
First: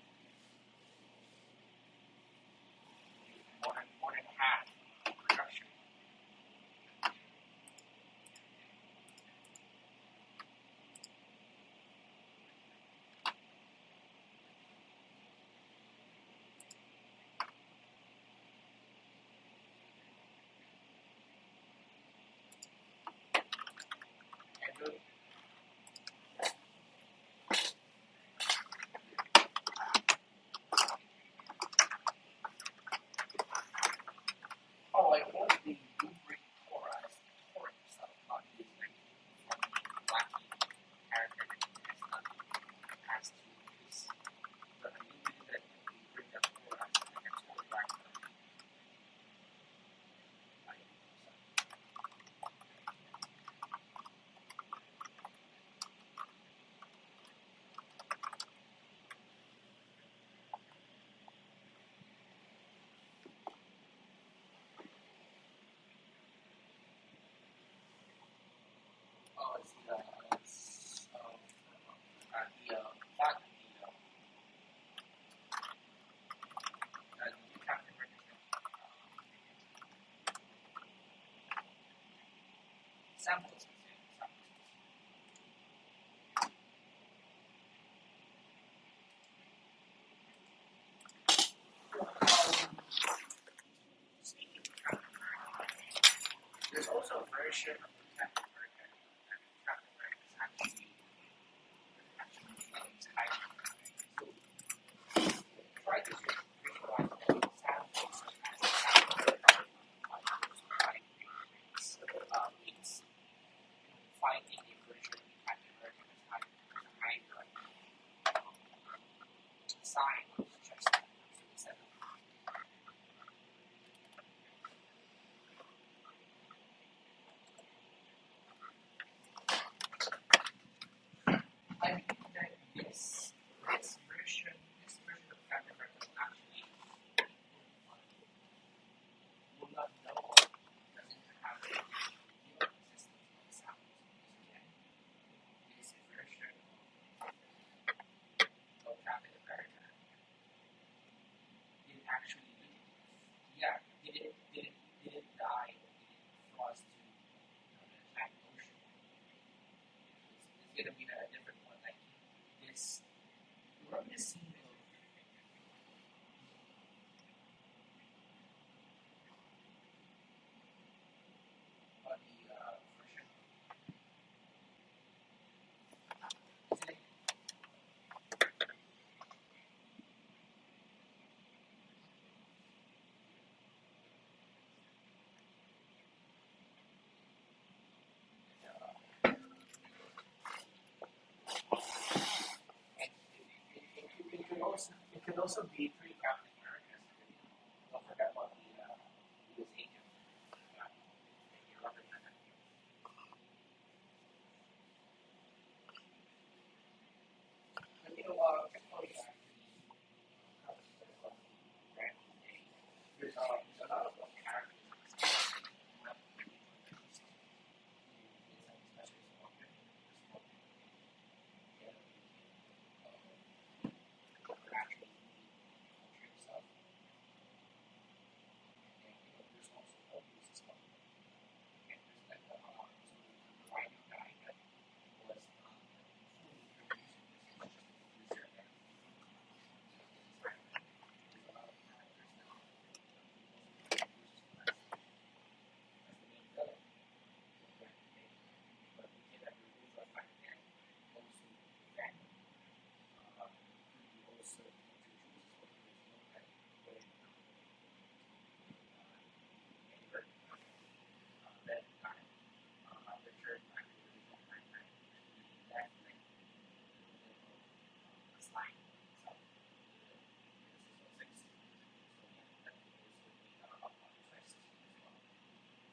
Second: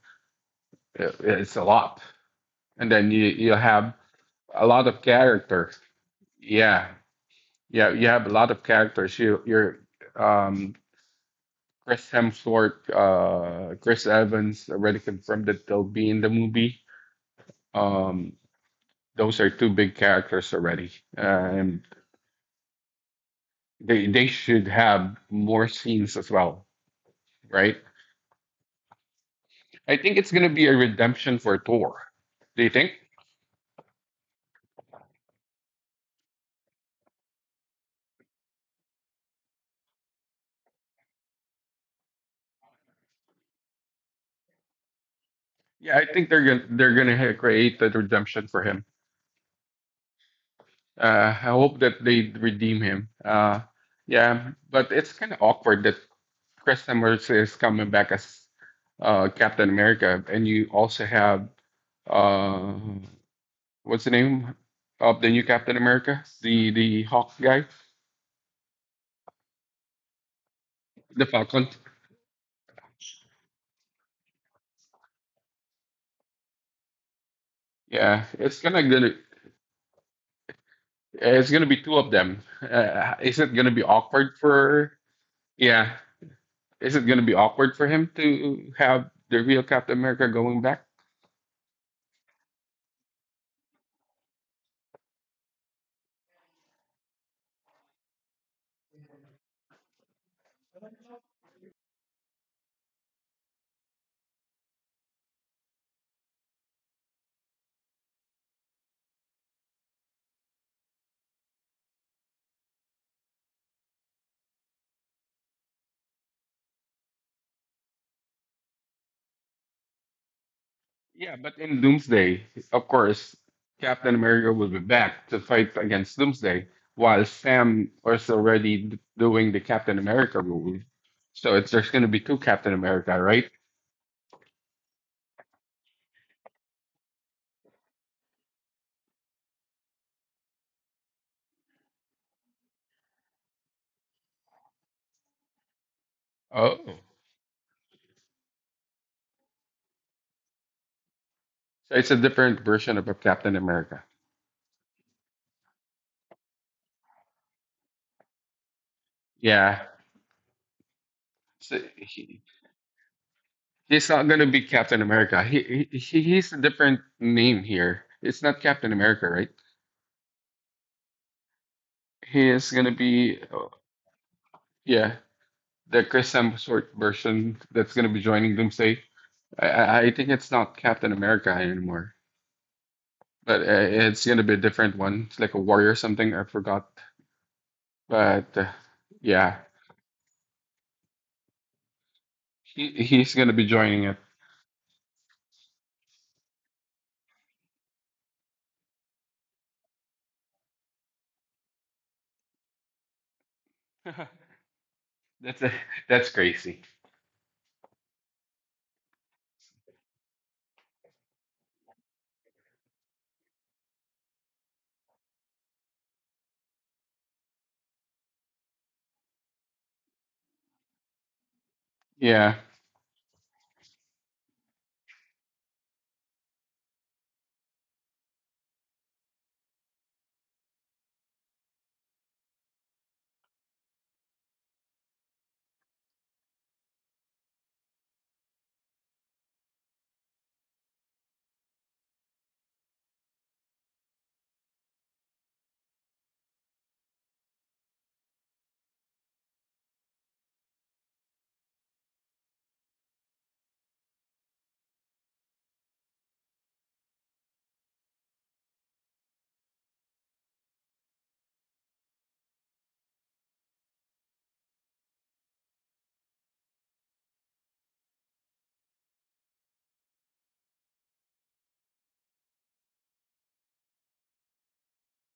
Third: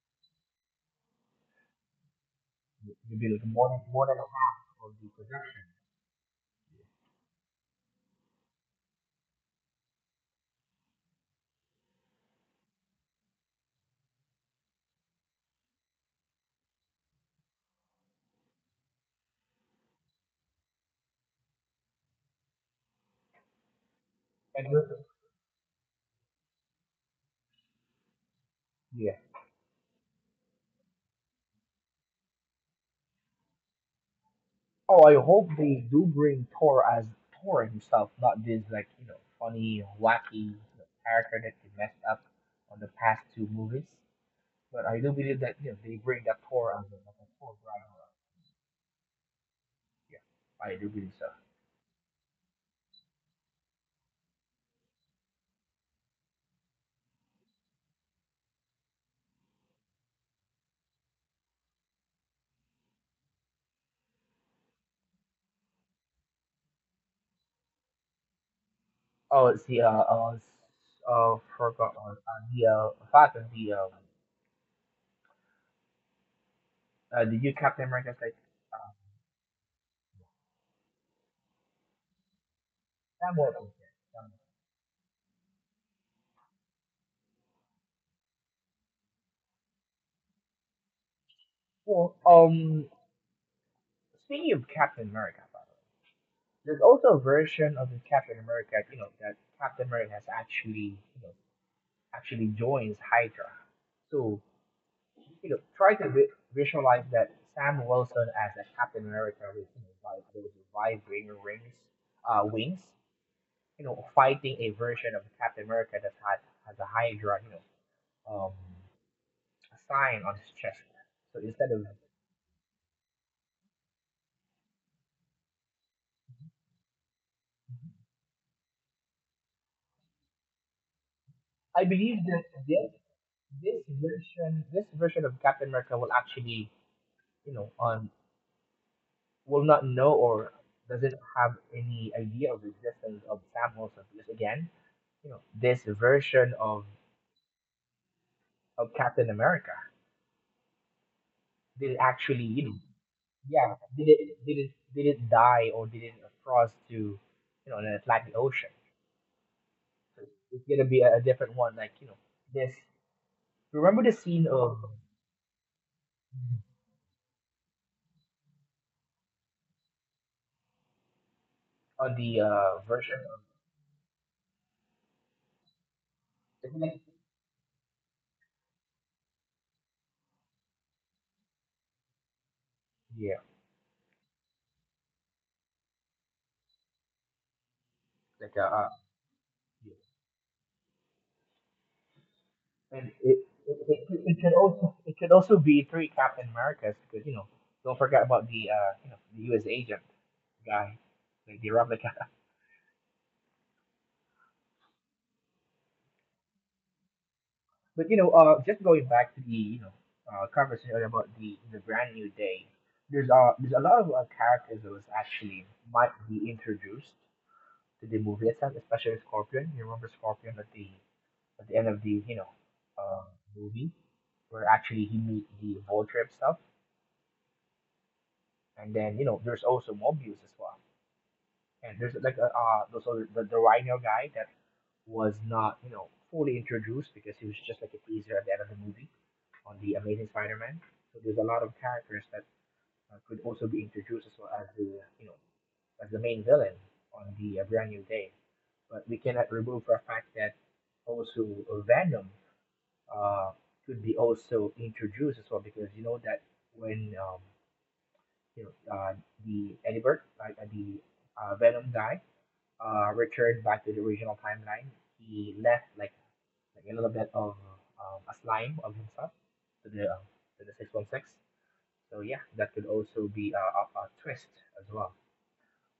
Speaker 1: it's a lot, and then
Speaker 3: you
Speaker 1: you
Speaker 3: be like
Speaker 1: you
Speaker 3: more than
Speaker 1: have
Speaker 3: half
Speaker 1: a lot
Speaker 3: of
Speaker 1: of
Speaker 3: the production.
Speaker 1: characters. Yeah, yeah, you have a lot of characters. You you're um Chris Hemsworth, Chris Evans already confirmed that they'll be in the movie. Um, those are two big characters already, and they
Speaker 3: And
Speaker 1: should
Speaker 3: you-
Speaker 1: have more scenes as well, right?
Speaker 3: yeah.
Speaker 1: I think it's gonna be a redemption for Thor. Do you think?
Speaker 3: Oh, I hope they do bring Thor as Thor himself, not this like, you know, funny, wacky, you know, character that they messed up on the past two movies. But I do believe that, you know, they
Speaker 1: Yeah, I
Speaker 3: bring that
Speaker 1: think they're
Speaker 3: Thor
Speaker 1: gonna
Speaker 3: as a,
Speaker 1: they're
Speaker 3: like a
Speaker 1: gonna ha-
Speaker 3: Thor
Speaker 1: create that
Speaker 3: Ragnarok.
Speaker 1: redemption for him.
Speaker 3: Yeah, I do believe so.
Speaker 1: I hope that they redeem him. Yeah, but it's kind of awkward that Chris Hemsworth is coming back as Captain America, and you also have uh what's the name of the new Captain America? The Hawk guy,
Speaker 3: Oh, see,
Speaker 1: the Falcon.
Speaker 3: forgot, the fact that the new Captain America is like
Speaker 1: Yeah, it's
Speaker 3: um
Speaker 1: gonna gonna it's gonna be two of them.
Speaker 3: Sam
Speaker 1: Is
Speaker 3: Wilson.
Speaker 1: it gonna be
Speaker 3: Sam.
Speaker 1: awkward for? Yeah, is it gonna be awkward for him to have the real Captain America going back?
Speaker 3: Well, speaking of Captain America. There's also a version of the Captain America, you know, that Captain America has actually, you know, actually joins Hydra. So, you know, try to visualize that Sam Wilson as a Captain America with, you know, like those vibrating rings, wings, you know, fighting a version of Captain America that had has a Hydra, you know, um, a sign on his chest.
Speaker 1: Yeah,
Speaker 3: So
Speaker 1: but
Speaker 3: instead of,
Speaker 1: in Doomsday, of course, Captain America will be back to fight against Doomsday, while Sam is already doing the Captain America role. So it's
Speaker 3: I
Speaker 1: there's gonna be
Speaker 3: believe
Speaker 1: two
Speaker 3: that
Speaker 1: Captain America, right?
Speaker 3: this version of Captain America will actually, you know, will not know or doesn't have any idea of the existence of Sam Wilson, because again, you know, this version
Speaker 1: Oh,
Speaker 3: of
Speaker 1: so
Speaker 3: Captain America didn't
Speaker 1: it's a
Speaker 3: actually,
Speaker 1: different
Speaker 3: you know,
Speaker 1: version of a Captain
Speaker 3: yeah,
Speaker 1: America.
Speaker 3: didn't die or didn't cross to, you know, an Atlantic Ocean.
Speaker 1: Yeah,
Speaker 3: So it's gonna be a different one,
Speaker 1: so
Speaker 3: like, you know,
Speaker 1: he,
Speaker 3: this. Remember
Speaker 1: he's
Speaker 3: the
Speaker 1: not going
Speaker 3: scene
Speaker 1: to be
Speaker 3: of
Speaker 1: Captain America. He's a different name here. It's not Captain America, right?
Speaker 3: on the
Speaker 1: He is going to
Speaker 3: version
Speaker 1: be
Speaker 3: of,
Speaker 1: oh, yeah the Chris
Speaker 3: isn't
Speaker 1: Hemsworth
Speaker 3: it?
Speaker 1: version that's going to be joining Doomsday. I think it's not Captain America anymore,
Speaker 3: Yeah,
Speaker 1: but it's going to be a different one. It's like a warrior or something. I forgot, but
Speaker 3: like
Speaker 1: yeah,
Speaker 3: yeah.
Speaker 1: he
Speaker 3: And it,
Speaker 1: he's going to be joining it.
Speaker 3: it could also, be three Captain Americas, because, you know, don't forget about the the U.S. agent guy, like the replica.
Speaker 1: That's a, that's crazy.
Speaker 3: But, you know, just going back to the, you know, conversation earlier about the brand new day. There's, there's a lot of characters that was actually might be introduced to the movie itself, especially Scorpion. You remember Scorpion at the, at the end of the, you know,
Speaker 1: Yeah.
Speaker 3: uh, movie where actually he meet the vulture himself, and then, you know, there's also Mobius as well, and there's like a, the rhino guy that was not, you know, fully introduced because he was just like a teaser at the end of the movie on the Amazing Spider-Man. So there's a lot of characters that could also be introduced as well as the, you know, as the main villain on the Brand New Day. But we cannot remove the fact that also Venom, uh, could be also introduced as well, because, you know, that when you know, the Eddie Bird, like, the Venom guy, returned back to the original timeline, he left like a little bit of a slime of himself to the, to the 616. So yeah, that could also be a twist as well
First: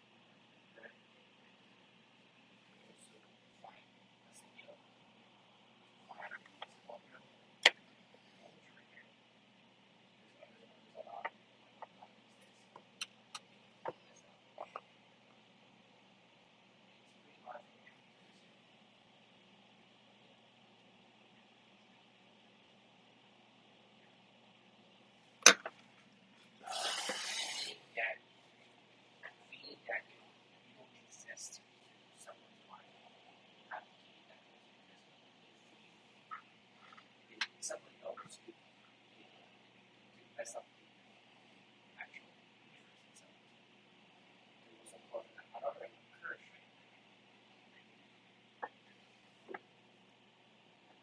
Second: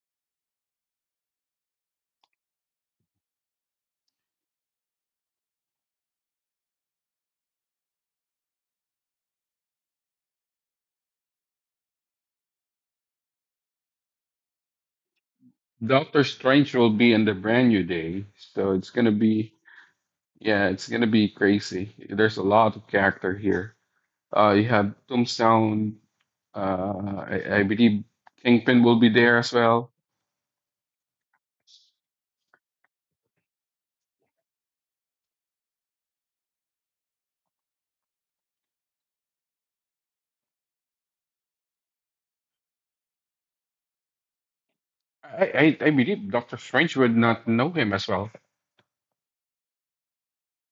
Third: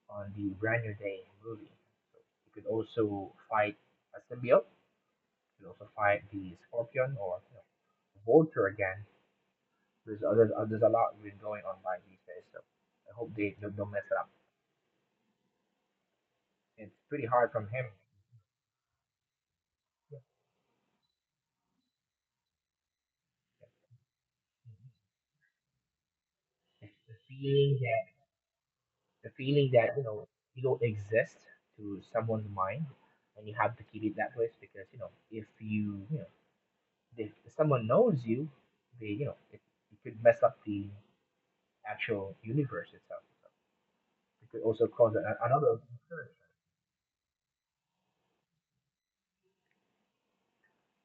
Speaker 3: on the Brand New Day movie. So you could also fight a symbiote. You could also fight the Scorpion or, you know, Vulture again. There's other there's a lot been going on by these days. So I hope they don't mess it up.
Speaker 1: Doctor Strange
Speaker 3: It's
Speaker 1: will
Speaker 3: pretty
Speaker 1: be in the
Speaker 3: hard from
Speaker 1: brand
Speaker 3: him.
Speaker 1: new day, so it's gonna be
Speaker 3: Yeah.
Speaker 1: yeah, it's gonna be crazy. There's a lot of character
Speaker 3: Yeah.
Speaker 1: here. You
Speaker 3: Mm-hmm.
Speaker 1: have Tombstone.
Speaker 3: The
Speaker 1: Uh, I,
Speaker 3: feeling
Speaker 1: I
Speaker 3: that
Speaker 1: believe Kingpin will
Speaker 3: the
Speaker 1: be there
Speaker 3: feeling
Speaker 1: as
Speaker 3: that, you
Speaker 1: well.
Speaker 3: know, you don't exist to someone's mind, and you have to keep it that way because, you know, if someone knows you, they, you know, it could mess up the actual universe itself, so it could also cause a,
Speaker 1: I,
Speaker 3: another
Speaker 1: I I
Speaker 3: concern.
Speaker 1: believe Doctor Strange would not know him as well.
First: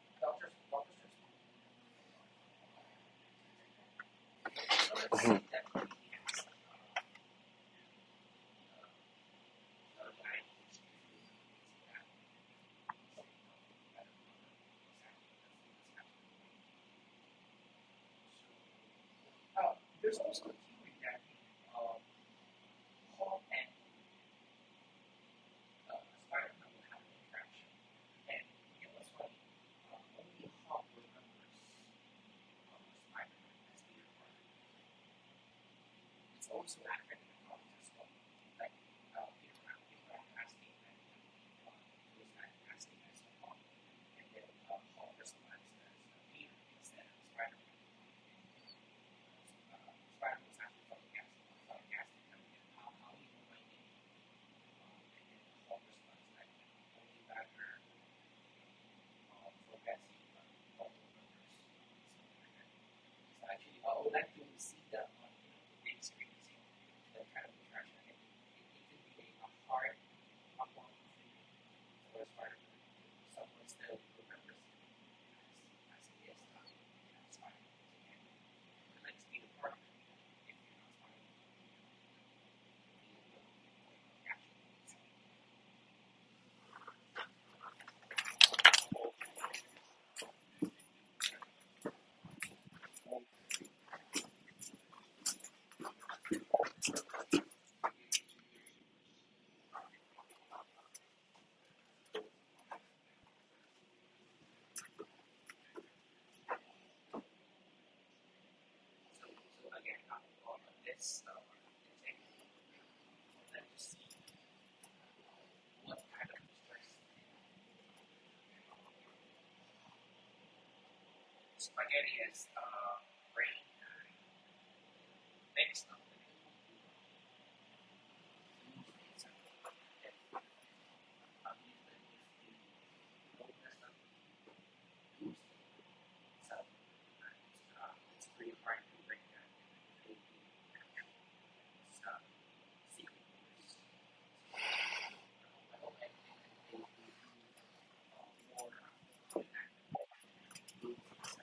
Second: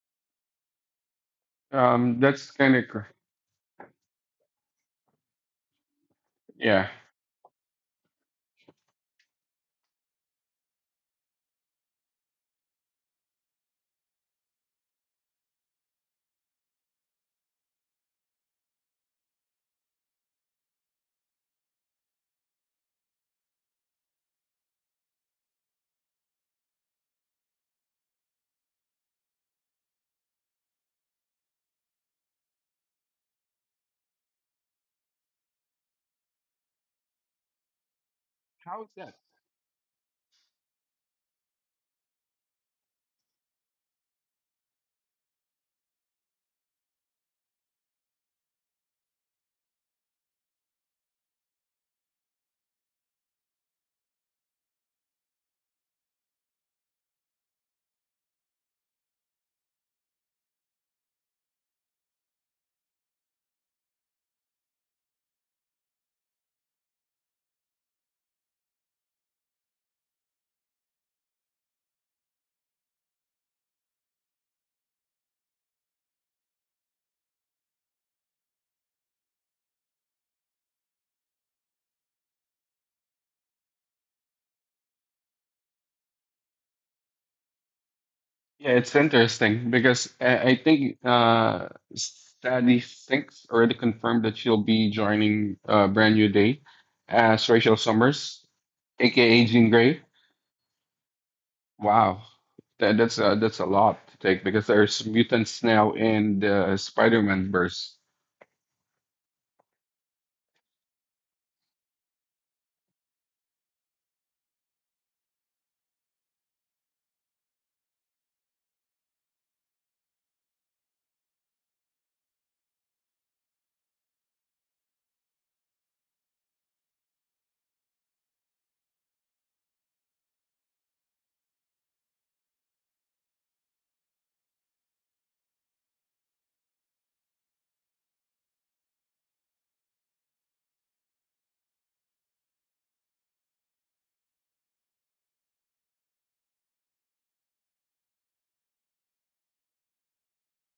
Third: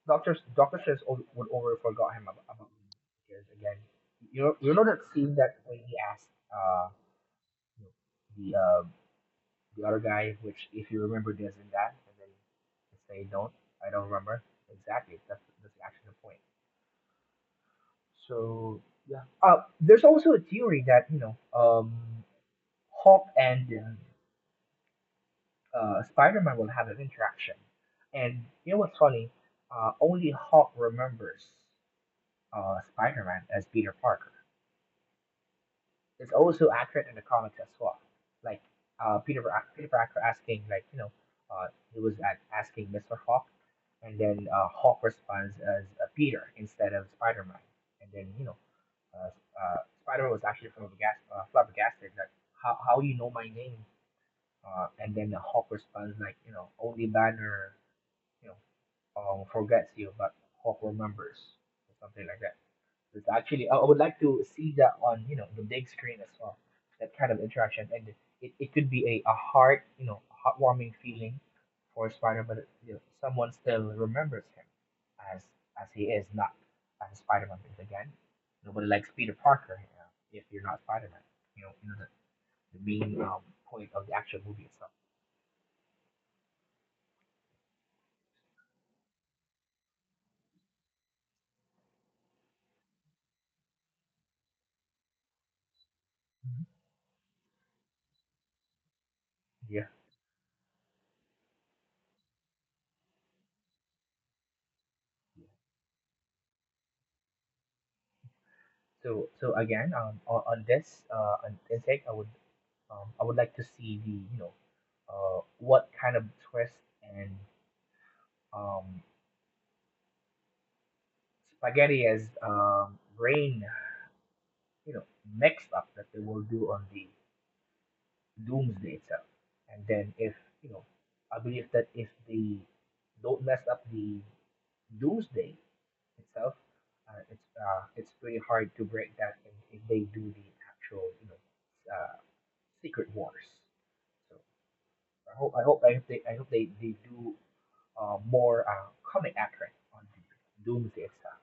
Speaker 3: Doctor says would over forgot him
Speaker 1: That's
Speaker 3: about
Speaker 1: kind of
Speaker 3: me, because again, you know, that scene that when he asked
Speaker 1: yeah.
Speaker 3: you know, the um the other guy, which if you remember this and that, and then say don't, I don't remember exactly. That's actually the point. So yeah. There's also a theory that, you know, Hulk and Spider-Man will have an interaction, and you know what's funny? Only Hulk remembers Spider-Man as Peter Parker. It's also accurate in the comics as well. Like
Speaker 1: How is
Speaker 3: uh,
Speaker 1: that?
Speaker 3: Peter Peter Parker asking, like, you know, he was at asking Mister Hawk, and then Hawk responds as Peter instead of Spider Man, and then, you know, Spider Man was actually from a flabbergasted, like how you know my name, and then the Hawk responds like, you know, only Banner, you know, forgets you, but Hawk remembers, or something like that. It's actually, I would like to see that on, you know, the big screen as well. That kind of interaction, and it could be a heart, you know, heartwarming feeling for Spider, but, you know, someone still remembers him as as he is, not as Spider-Man. Because again, nobody likes Peter Parker if you're not Spider-Man. You know the main point of the actual movie itself.
Speaker 1: Yeah, it's interesting because I think Study 6 already confirmed that she'll be joining Brand New
Speaker 3: Mhm.
Speaker 1: Day as Rachel Summers,
Speaker 3: Yeah.
Speaker 1: aka Jean Grey. Wow, that, that's a lot to take because there's mutants now in the Spider-Man verse.
Speaker 3: So again, on this on intake, I would like to see the, you know, what kind of twist and um, spaghetti as brain, you know, mixed up that they will do on the Doomsday itself. And then if, you know, I believe that if they don't mess up the Doomsday itself, it's pretty hard to break that if they do the actual, you know, uh, Secret Wars. So I hope I hope I hope they do more comic accurate on Doomsday stuff.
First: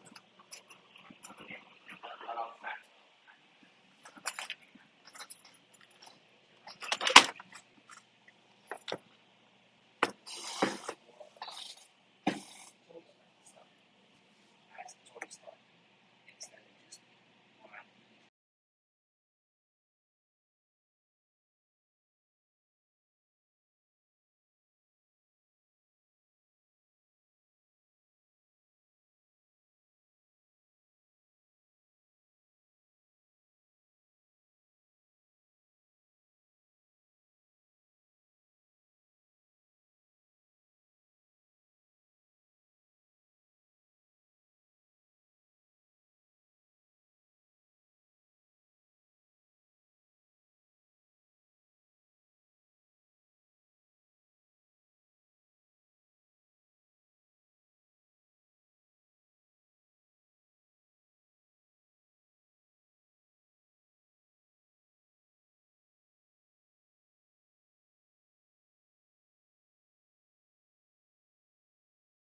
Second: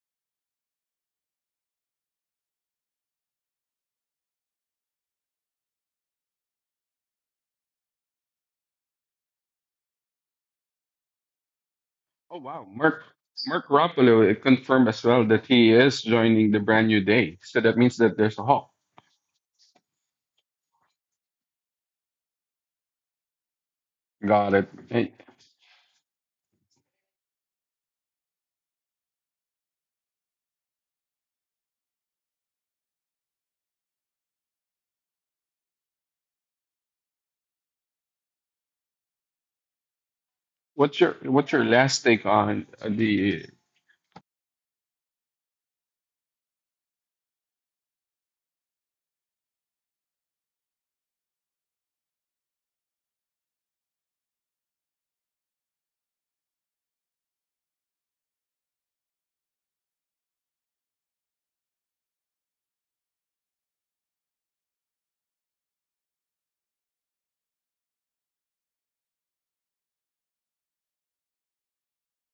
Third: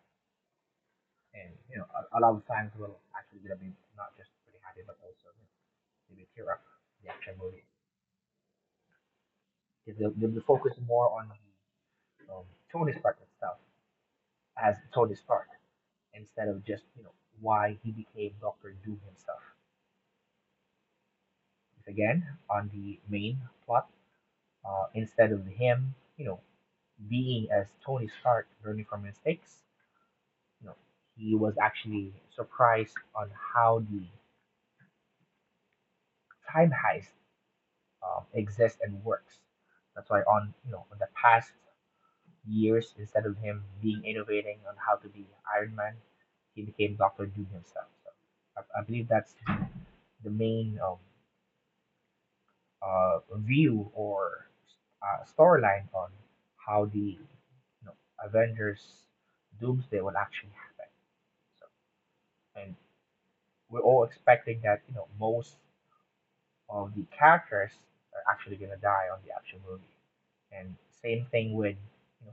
Speaker 3: And, you know, a lot of fans will actually gonna be not just pretty happy, but also maybe tear up the action movie. They'll be focused more on the
Speaker 1: Oh
Speaker 3: um,
Speaker 1: wow,
Speaker 3: Tony Stark stuff
Speaker 1: Mark Ruffalo
Speaker 3: as
Speaker 1: confirmed as
Speaker 3: Tony
Speaker 1: well
Speaker 3: Stark,
Speaker 1: that he is
Speaker 3: instead
Speaker 1: joining the
Speaker 3: of just,
Speaker 1: Brand New
Speaker 3: you know,
Speaker 1: Day. So
Speaker 3: why
Speaker 1: that
Speaker 3: he
Speaker 1: means that
Speaker 3: became
Speaker 1: there's a Hulk.
Speaker 3: Doctor Doom himself. It's again on the main plot.
Speaker 1: Got it. And
Speaker 3: Instead of him, you know, being as Tony Stark learning from mistakes, you know, he was actually surprised on how the time heist exists and works. That's why on, you know, in the
Speaker 1: what's
Speaker 3: past
Speaker 1: your last take on
Speaker 3: years, instead of
Speaker 1: the
Speaker 3: him being innovating on how to be Iron Man, he became Doctor Doom himself. So I believe that's the main view or storyline on how the, you know, Avengers Doomsday will actually happen. So and we're all expecting that, you know, most of the characters are actually gonna die on the actual movie. And same thing with, you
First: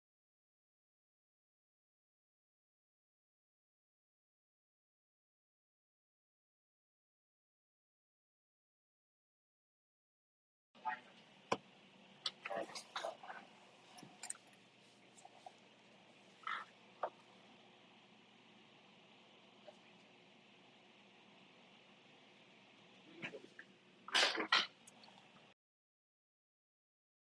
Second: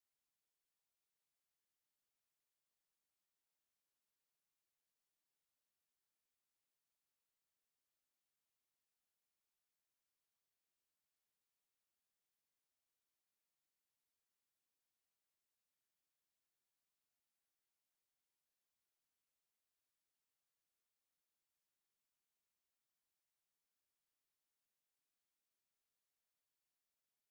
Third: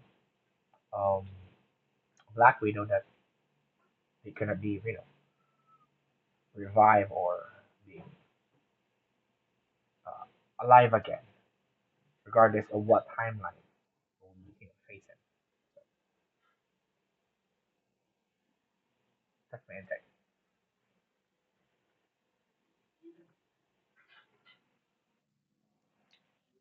Speaker 3: know, um, Black Widow, that they cannot be, you know, revived or be alive again, regardless of what timeline we, you know, face it. That's my insight.